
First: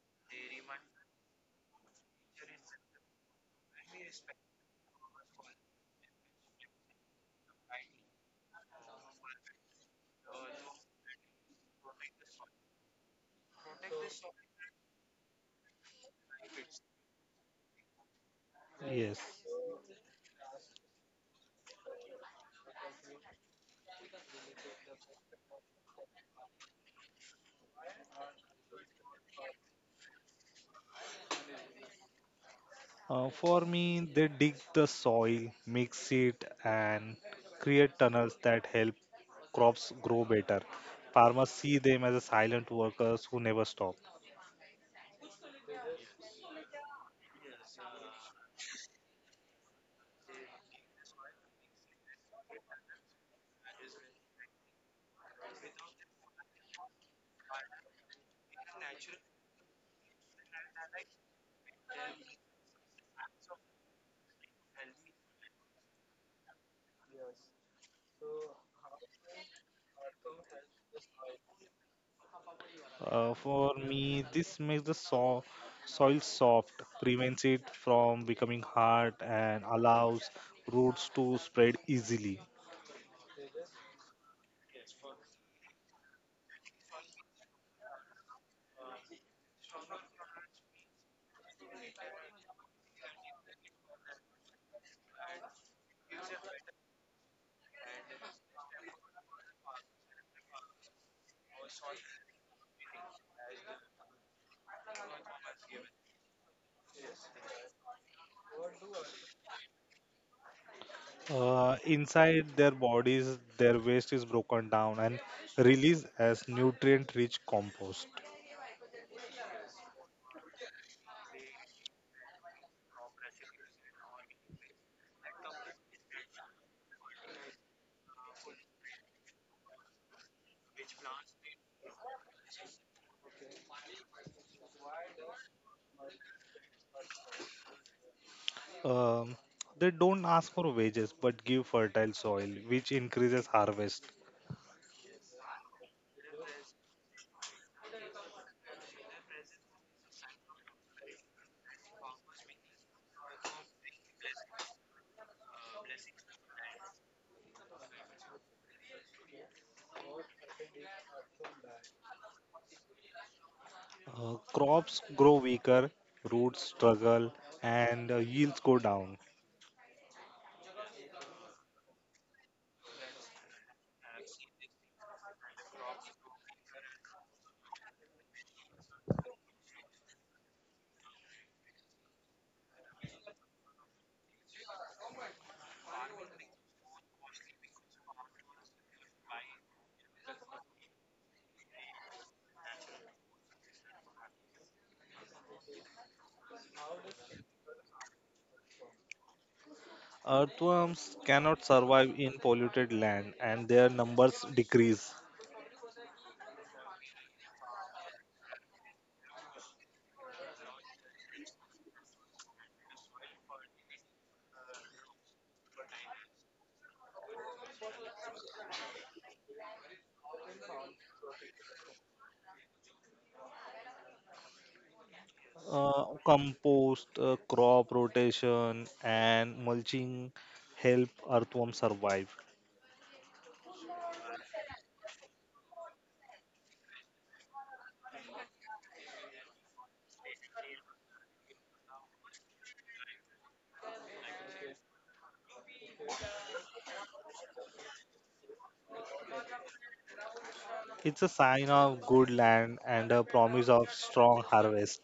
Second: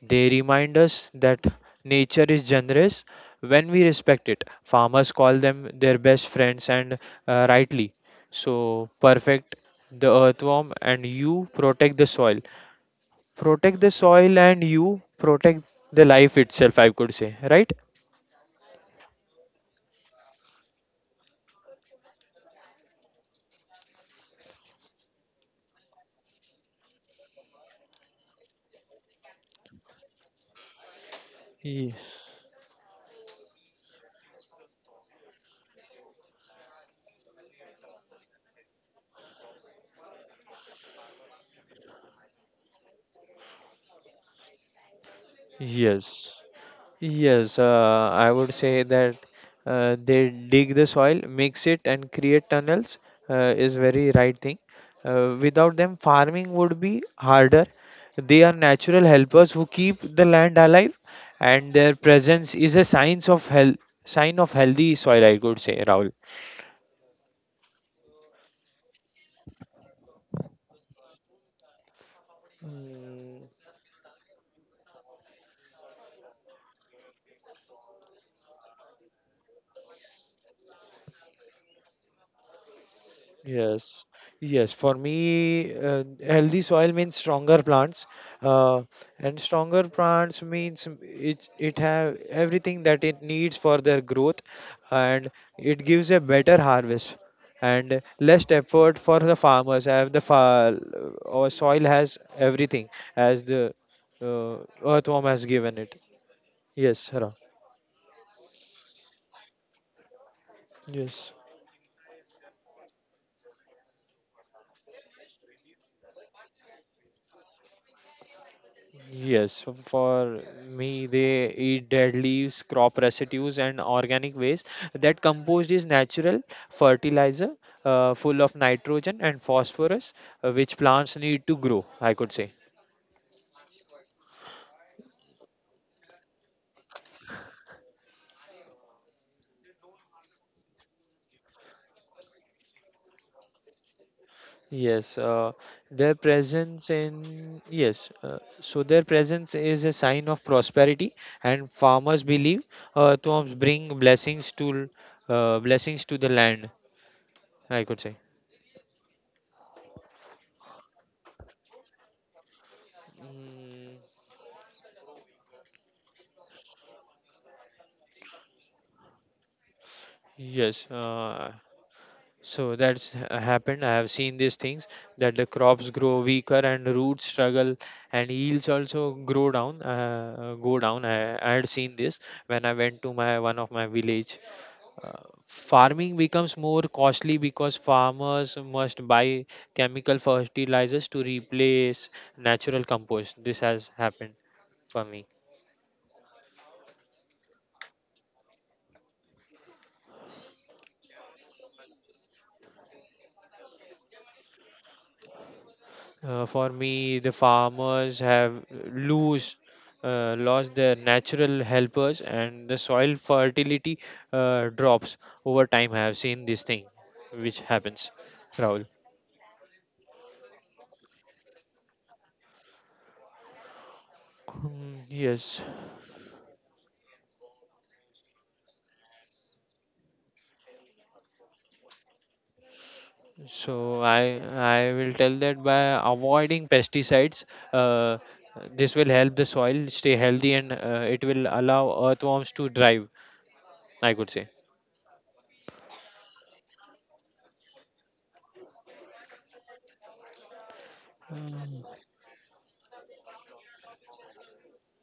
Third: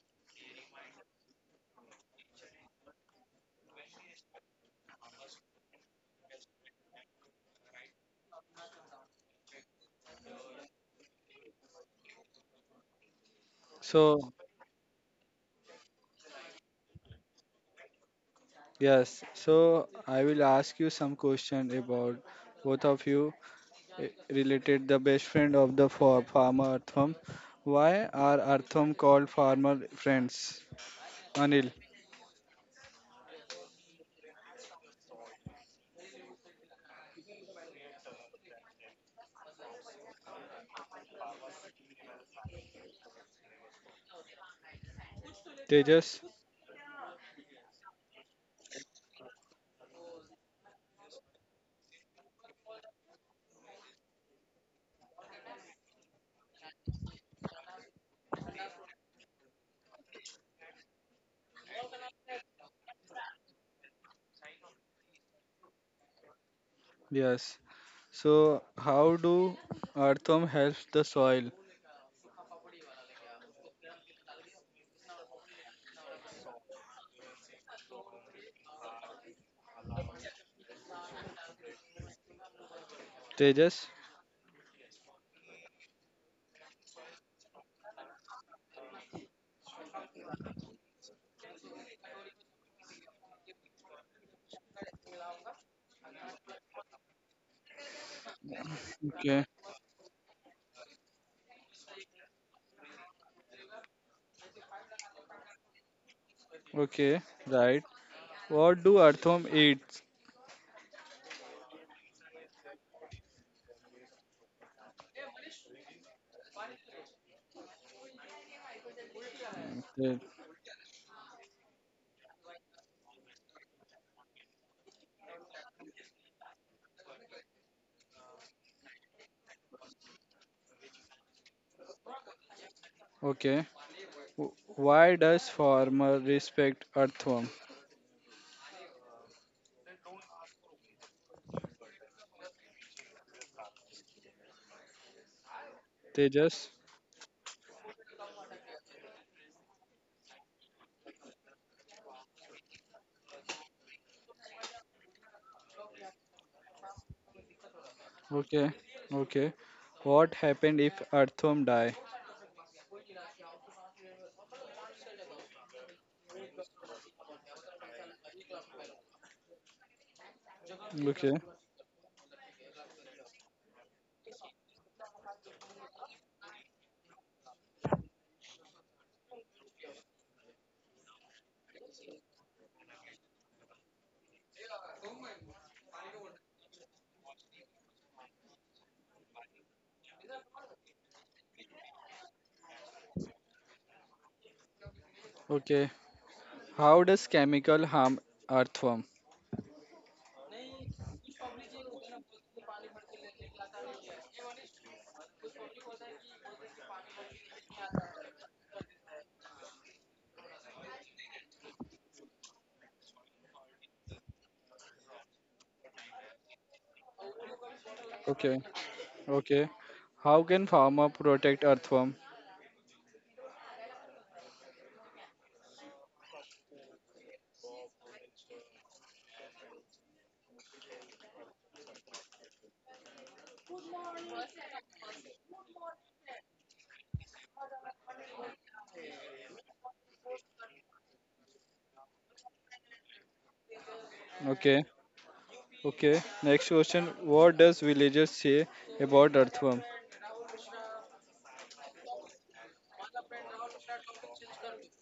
They remind us that nature is generous when we respect it. Farmers call them their best friends, and uh, rightly. So, perfect the earthworm, and you protect the soil, protect the So soil and you protect the life itself, I could say, right? yes, yes. So I will ask you some question about both of you eh, related the best friend of the fa- farmer earthworm. Why are earthworm called farmer friends? Anil, Ye- uh, for me, they dig the soil, mix it, and create tunnels that help crops grow better. Farmers see them as a silent workers who never stop. yes. Tejas, Yes, uh, I would say that uh, they dig the soil, mix it, and create tunnels uh, is very right thing. Uh, without them farming would be harder. They are natural helpers who keep the land alive, and their presence is a signs of health sign of healthy soil, I could say, Rahul. yes. So, how do earthworm helps the soil? Uh, Mm, for me, this makes the so- soil soft, prevents it from becoming hard, and allows roots to spread easily. Tejas, yes. Yes, for me, uh, healthy soil means stronger plants, uh, and stronger plants means it it have everything that it needs for their growth, and it gives a better harvest and less effort for the okay, farmers. Have the fa- our soil has everything as the uh, earthworm has given it. Yes, okay, Ra. right. What do earthworm eats? Yes. Uh, inside their bodies their waste is broken down and released as nutrient rich compost. Yes, so Te- for me, they eat dead leaves, crop residues, and organic waste. That compost is natural fertilizer, uh, full of nitrogen and phosphorus, uh, which plants need to grow, I could say. okay. W- why does farmer respect earthworm? um, they don't ask for wages but give fertile soil which increases harvest. Yes, uh, their Tejas, presence in, yes, uh, so their presence is a sign of prosperity, and farmers believe uh, tombs bring blessings to uh, blessings to the land, I could say. okay, okay. What happened if earthworm die? Mm, uh, Crops grow weaker, roots struggle, and uh, yields go down. yes. Okay, uh, So that's ha- happened. I have seen these things, that the crops grow weaker and roots struggle and yields also grow down, uh, go down. I, I had seen this when I went to my one of my village. Uh, Farming becomes more costly because farmers must buy chemical fertilizers to replace natural compost. This has happened for me. okay. How does chemical harm earthworm? Earthworms cannot survive in polluted land and their numbers decrease. Uh, for me, the farmers have lose, uh, lost their natural helpers, and the soil fertility uh, drops over time. I have seen this thing, which happens, Okay, Rahul. okay. How can farmer protect earthworm? Hmm, yes, uh, Compost, uh, crop rotation, and mulching help earthworms survive. so I I will tell that by avoiding pesticides, uh, this will help the soil stay healthy and uh, it will allow earthworms to thrive. I could Okay. Okay, next question. What does villagers say about earthworm? It's a sign say. of good land and a promise of strong harvest.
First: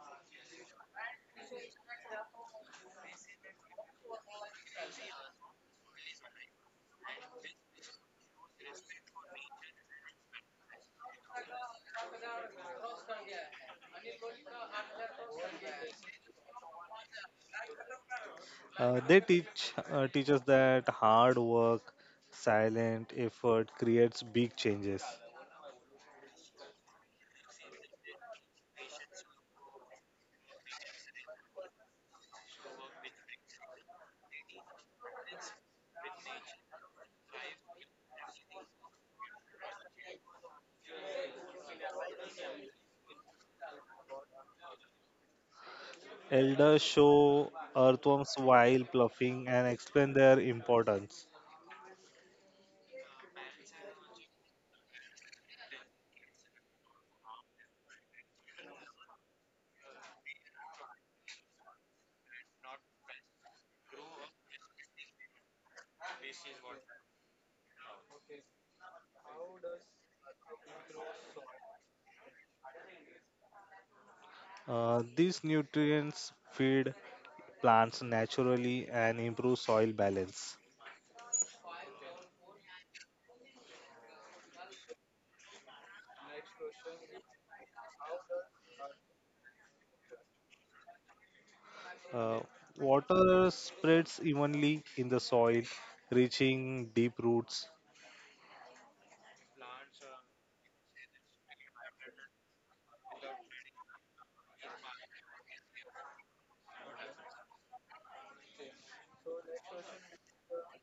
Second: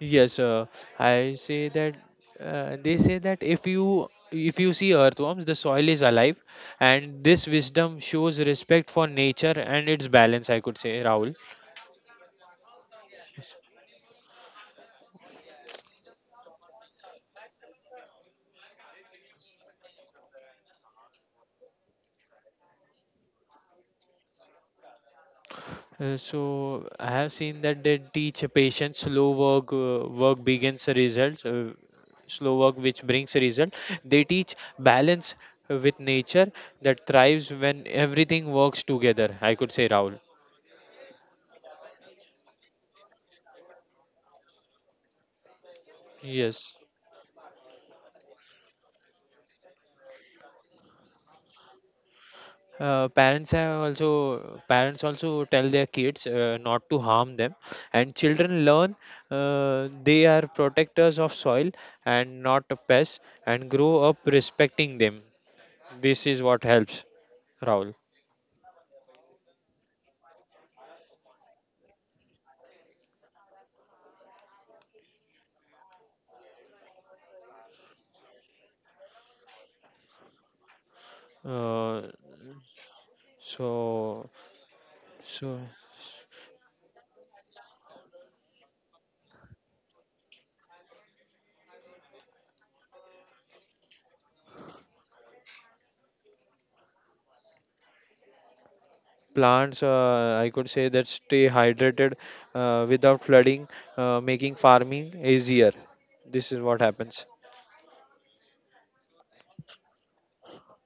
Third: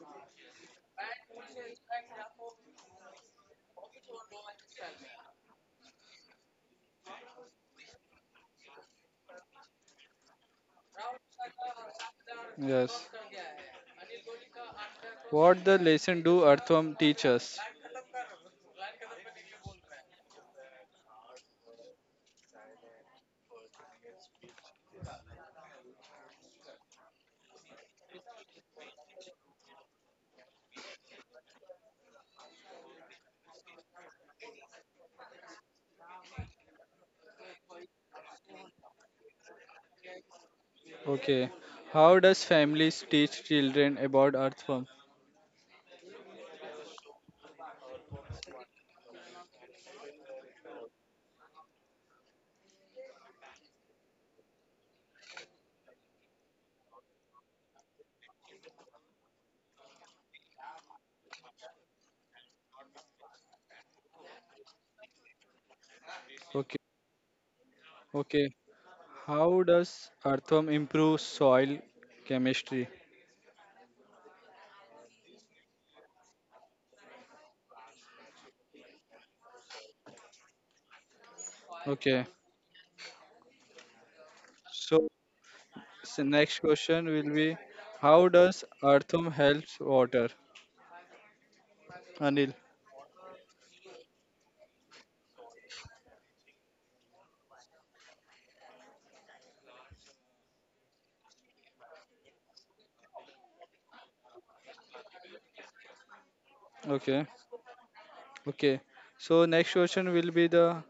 Yes, uh, I say that uh, they say that if you if you see earthworms, the soil is alive, and this wisdom shows respect for nature and its balance. I could say, Rahul. Yes. What the lesson do earthworm teach us? Uh, they teach uh, teach us that hard work, silent effort creates big changes. Uh, so I have seen that they teach patience, slow work, uh, work begins results, uh, slow work which brings result. They teach balance with nature that thrives when everything works together. I could say, Rahul. Okay. How does families teach children about earthworm? Yes. Elders show earthworms while pluffing and explain their importance. uh, parents have also parents also tell their kids uh, not to harm them, and children learn uh, they are protectors of soil and not pests, and grow up respecting them. This is what Okay. helps, Raul. Okay. How does earthworm improve soil chemistry? Uh, these nutrients feed plants naturally and improve soil balance. uh, Okay. so So, so so next question will be how does earthworm helps water? Uh, Anil. water spreads evenly in the soil, reaching deep roots. Plants, uh, I could say, that stay hydrated uh, without flooding, uh, making farming easier. This is what Okay. happens. Okay. So next question will be the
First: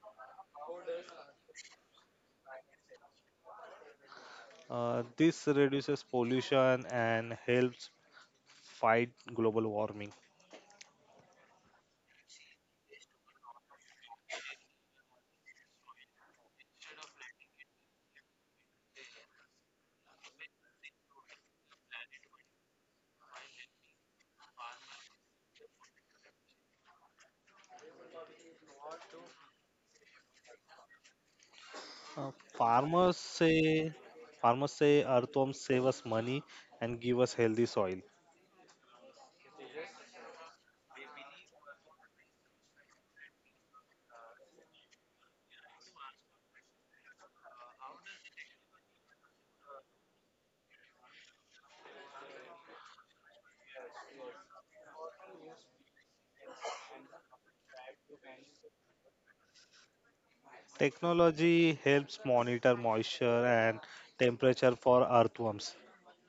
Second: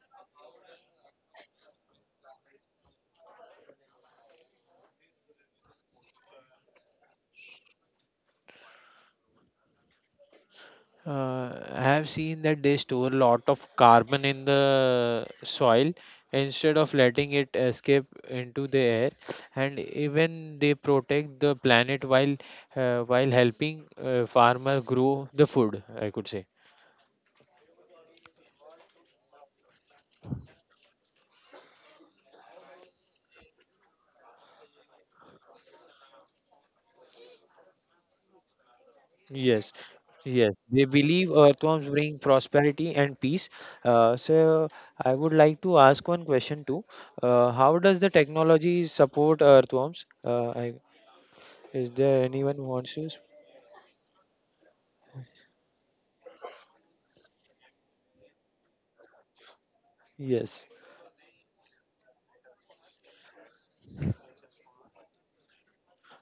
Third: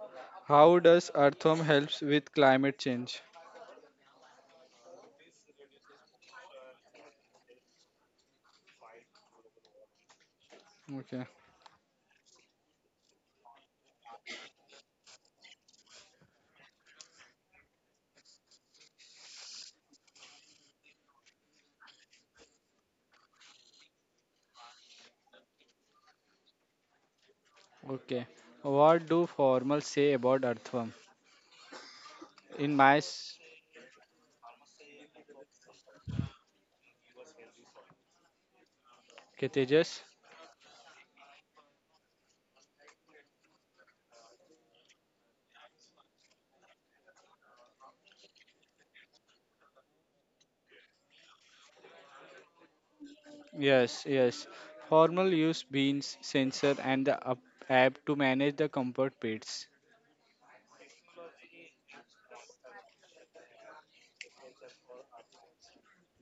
how does earthworm helps with climate change? Uh, this reduces pollution and helps fight global warming. Okay. Uh, I have seen that they store a lot of carbon in the soil instead of letting it escape into the air, and even they protect the planet while uh, while helping uh, farmer grow the food, I could say. Okay. What do formals say about earthworm? Uh, In my farmers s- say farmers say earthworms save us money and give us healthy soil. okay, Yes, Tejas? yes. They believe earthworms bring prosperity and peace. Uh, so I would like to ask one question too. Uh, how does the technology support earthworms? Uh, I, is there anyone who wants to? s- Yes, yes. Formal use beans, sensor, and the up- app to manage the comfort pits. Yes. Technology helps monitor moisture and temperature for earthworms.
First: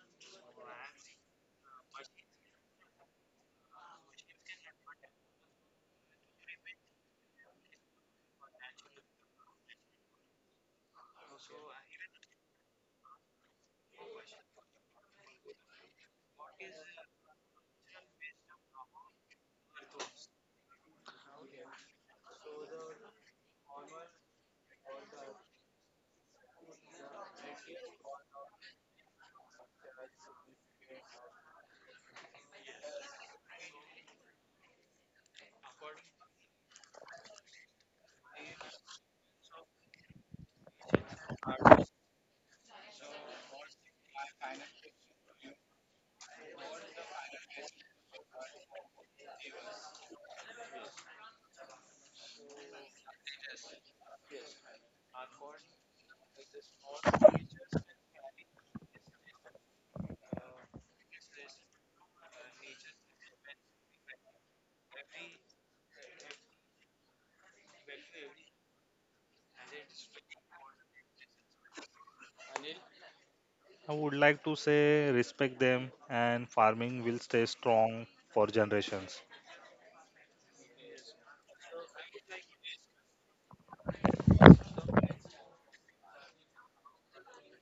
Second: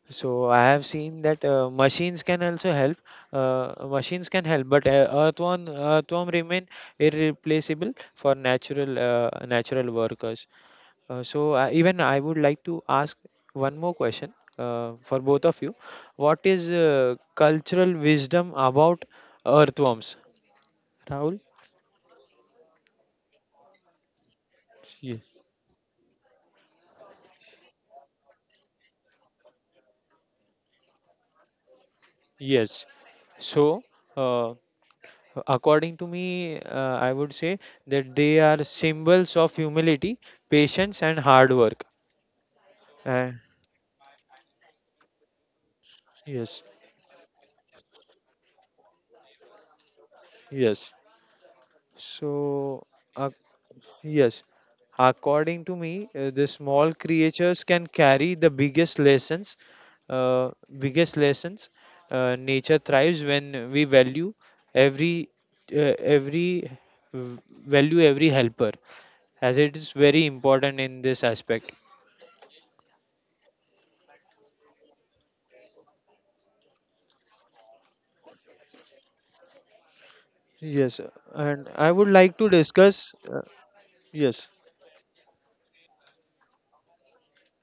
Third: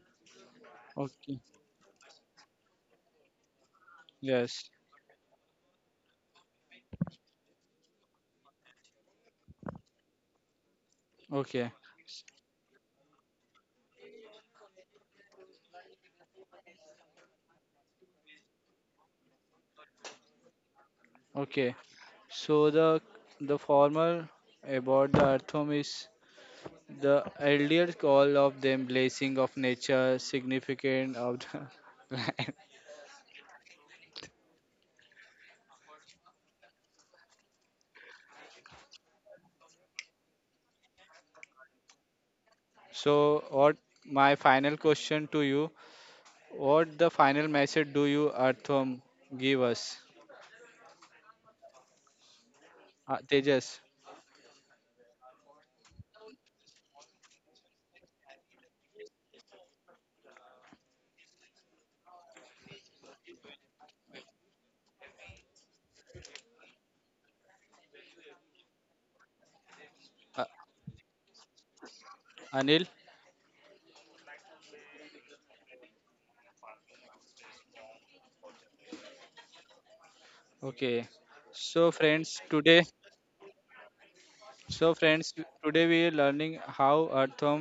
So I have seen Okay. that uh, machines can also help. Uh, machines can help, Yes. but uh, earthworm earthworm remain irreplaceable for natural uh, natural workers. Uh, so uh, Okay. even I would like to ask one more question uh, for both of you. What is uh, cultural wisdom about earthworms, Rahul? Okay. So the the formal about Ye- the earthworm is the elders call of them blessing of nature, significant of the land. Yes. So. Uh, According to me, uh, I would say that they are symbols of humility, patience, and hard work. Uh, So, what my final question to you? yes, What the final message do you, Artham, give us? yes. So, Uh, uh, Tejas, yes. According to me, uh, the small creatures can carry the biggest lessons uh, biggest lessons. Uh, nature thrives when we value every uh, every v- value every helper, as it is very uh, important in this aspect. Anil. I would like to say respect them and farming will stay strong for generations. Yes, Okay. uh, and I So, would like friends, to today, discuss. Uh, yes, so friends, today we are learning how Artham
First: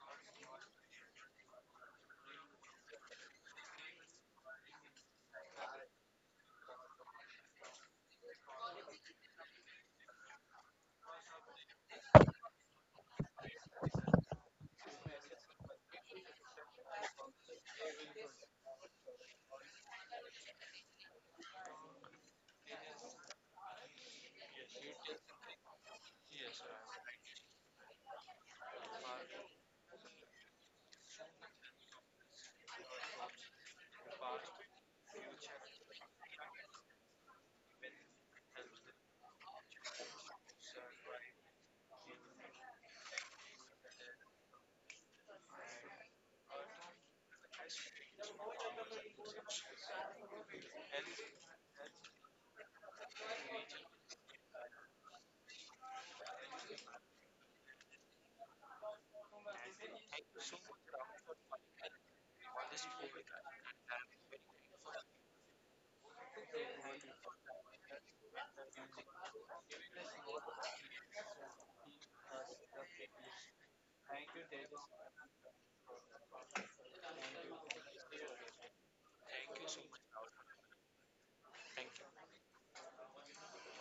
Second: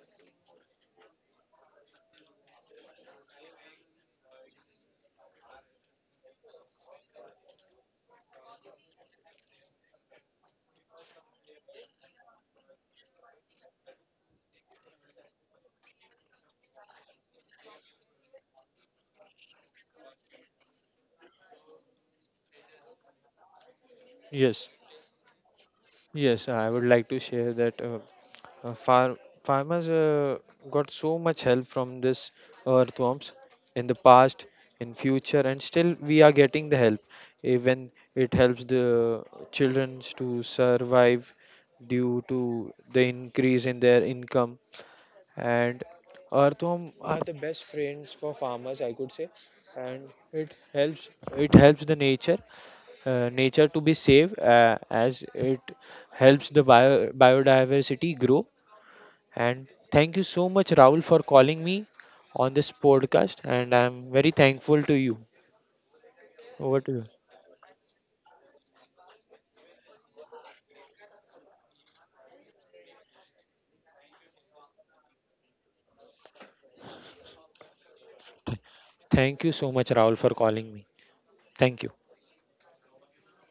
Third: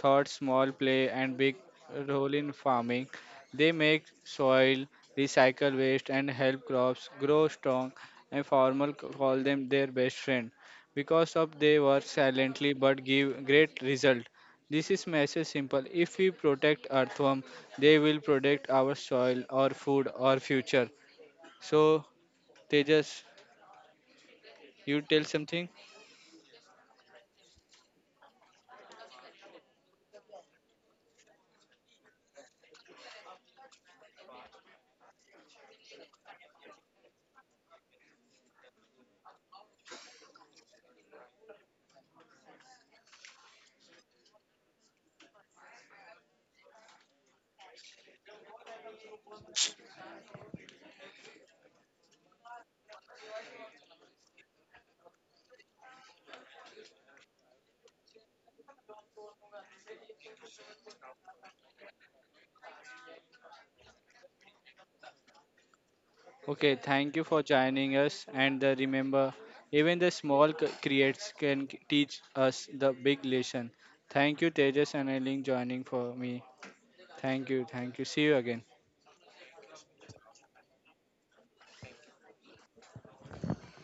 thought small play and big role in farming. They make soil, recycle waste, and help crops grow strong. And farmers c- call them their best friend because of they work silently but give great result. This is message simple. If we protect earthworm, they will protect our soil, our food, our future. So Tejas, yes, you tell something. yes. I would like to share that uh, uh, far, farmers uh, got so much help from this earthworms in the past, in future, and still we are getting the help. Even it helps the childrens to survive due to the increase in their income, and earthworm are the best friends for farmers, I could say. And it helps it helps the nature, uh, nature to be safe, uh, as it helps the bio, biodiversity grow. And thank you so much, Rahul, for calling me on this podcast, and I'm very thankful to you. Okay, Over to you. thank you for joining us. And uh, remember, even the small c- creates can c- teach us the big lesson. Thank you, Tejas and Eileen, joining for me. Thank you, thank you. See you again. Thank you so much, Rahul, for calling me. Thank you.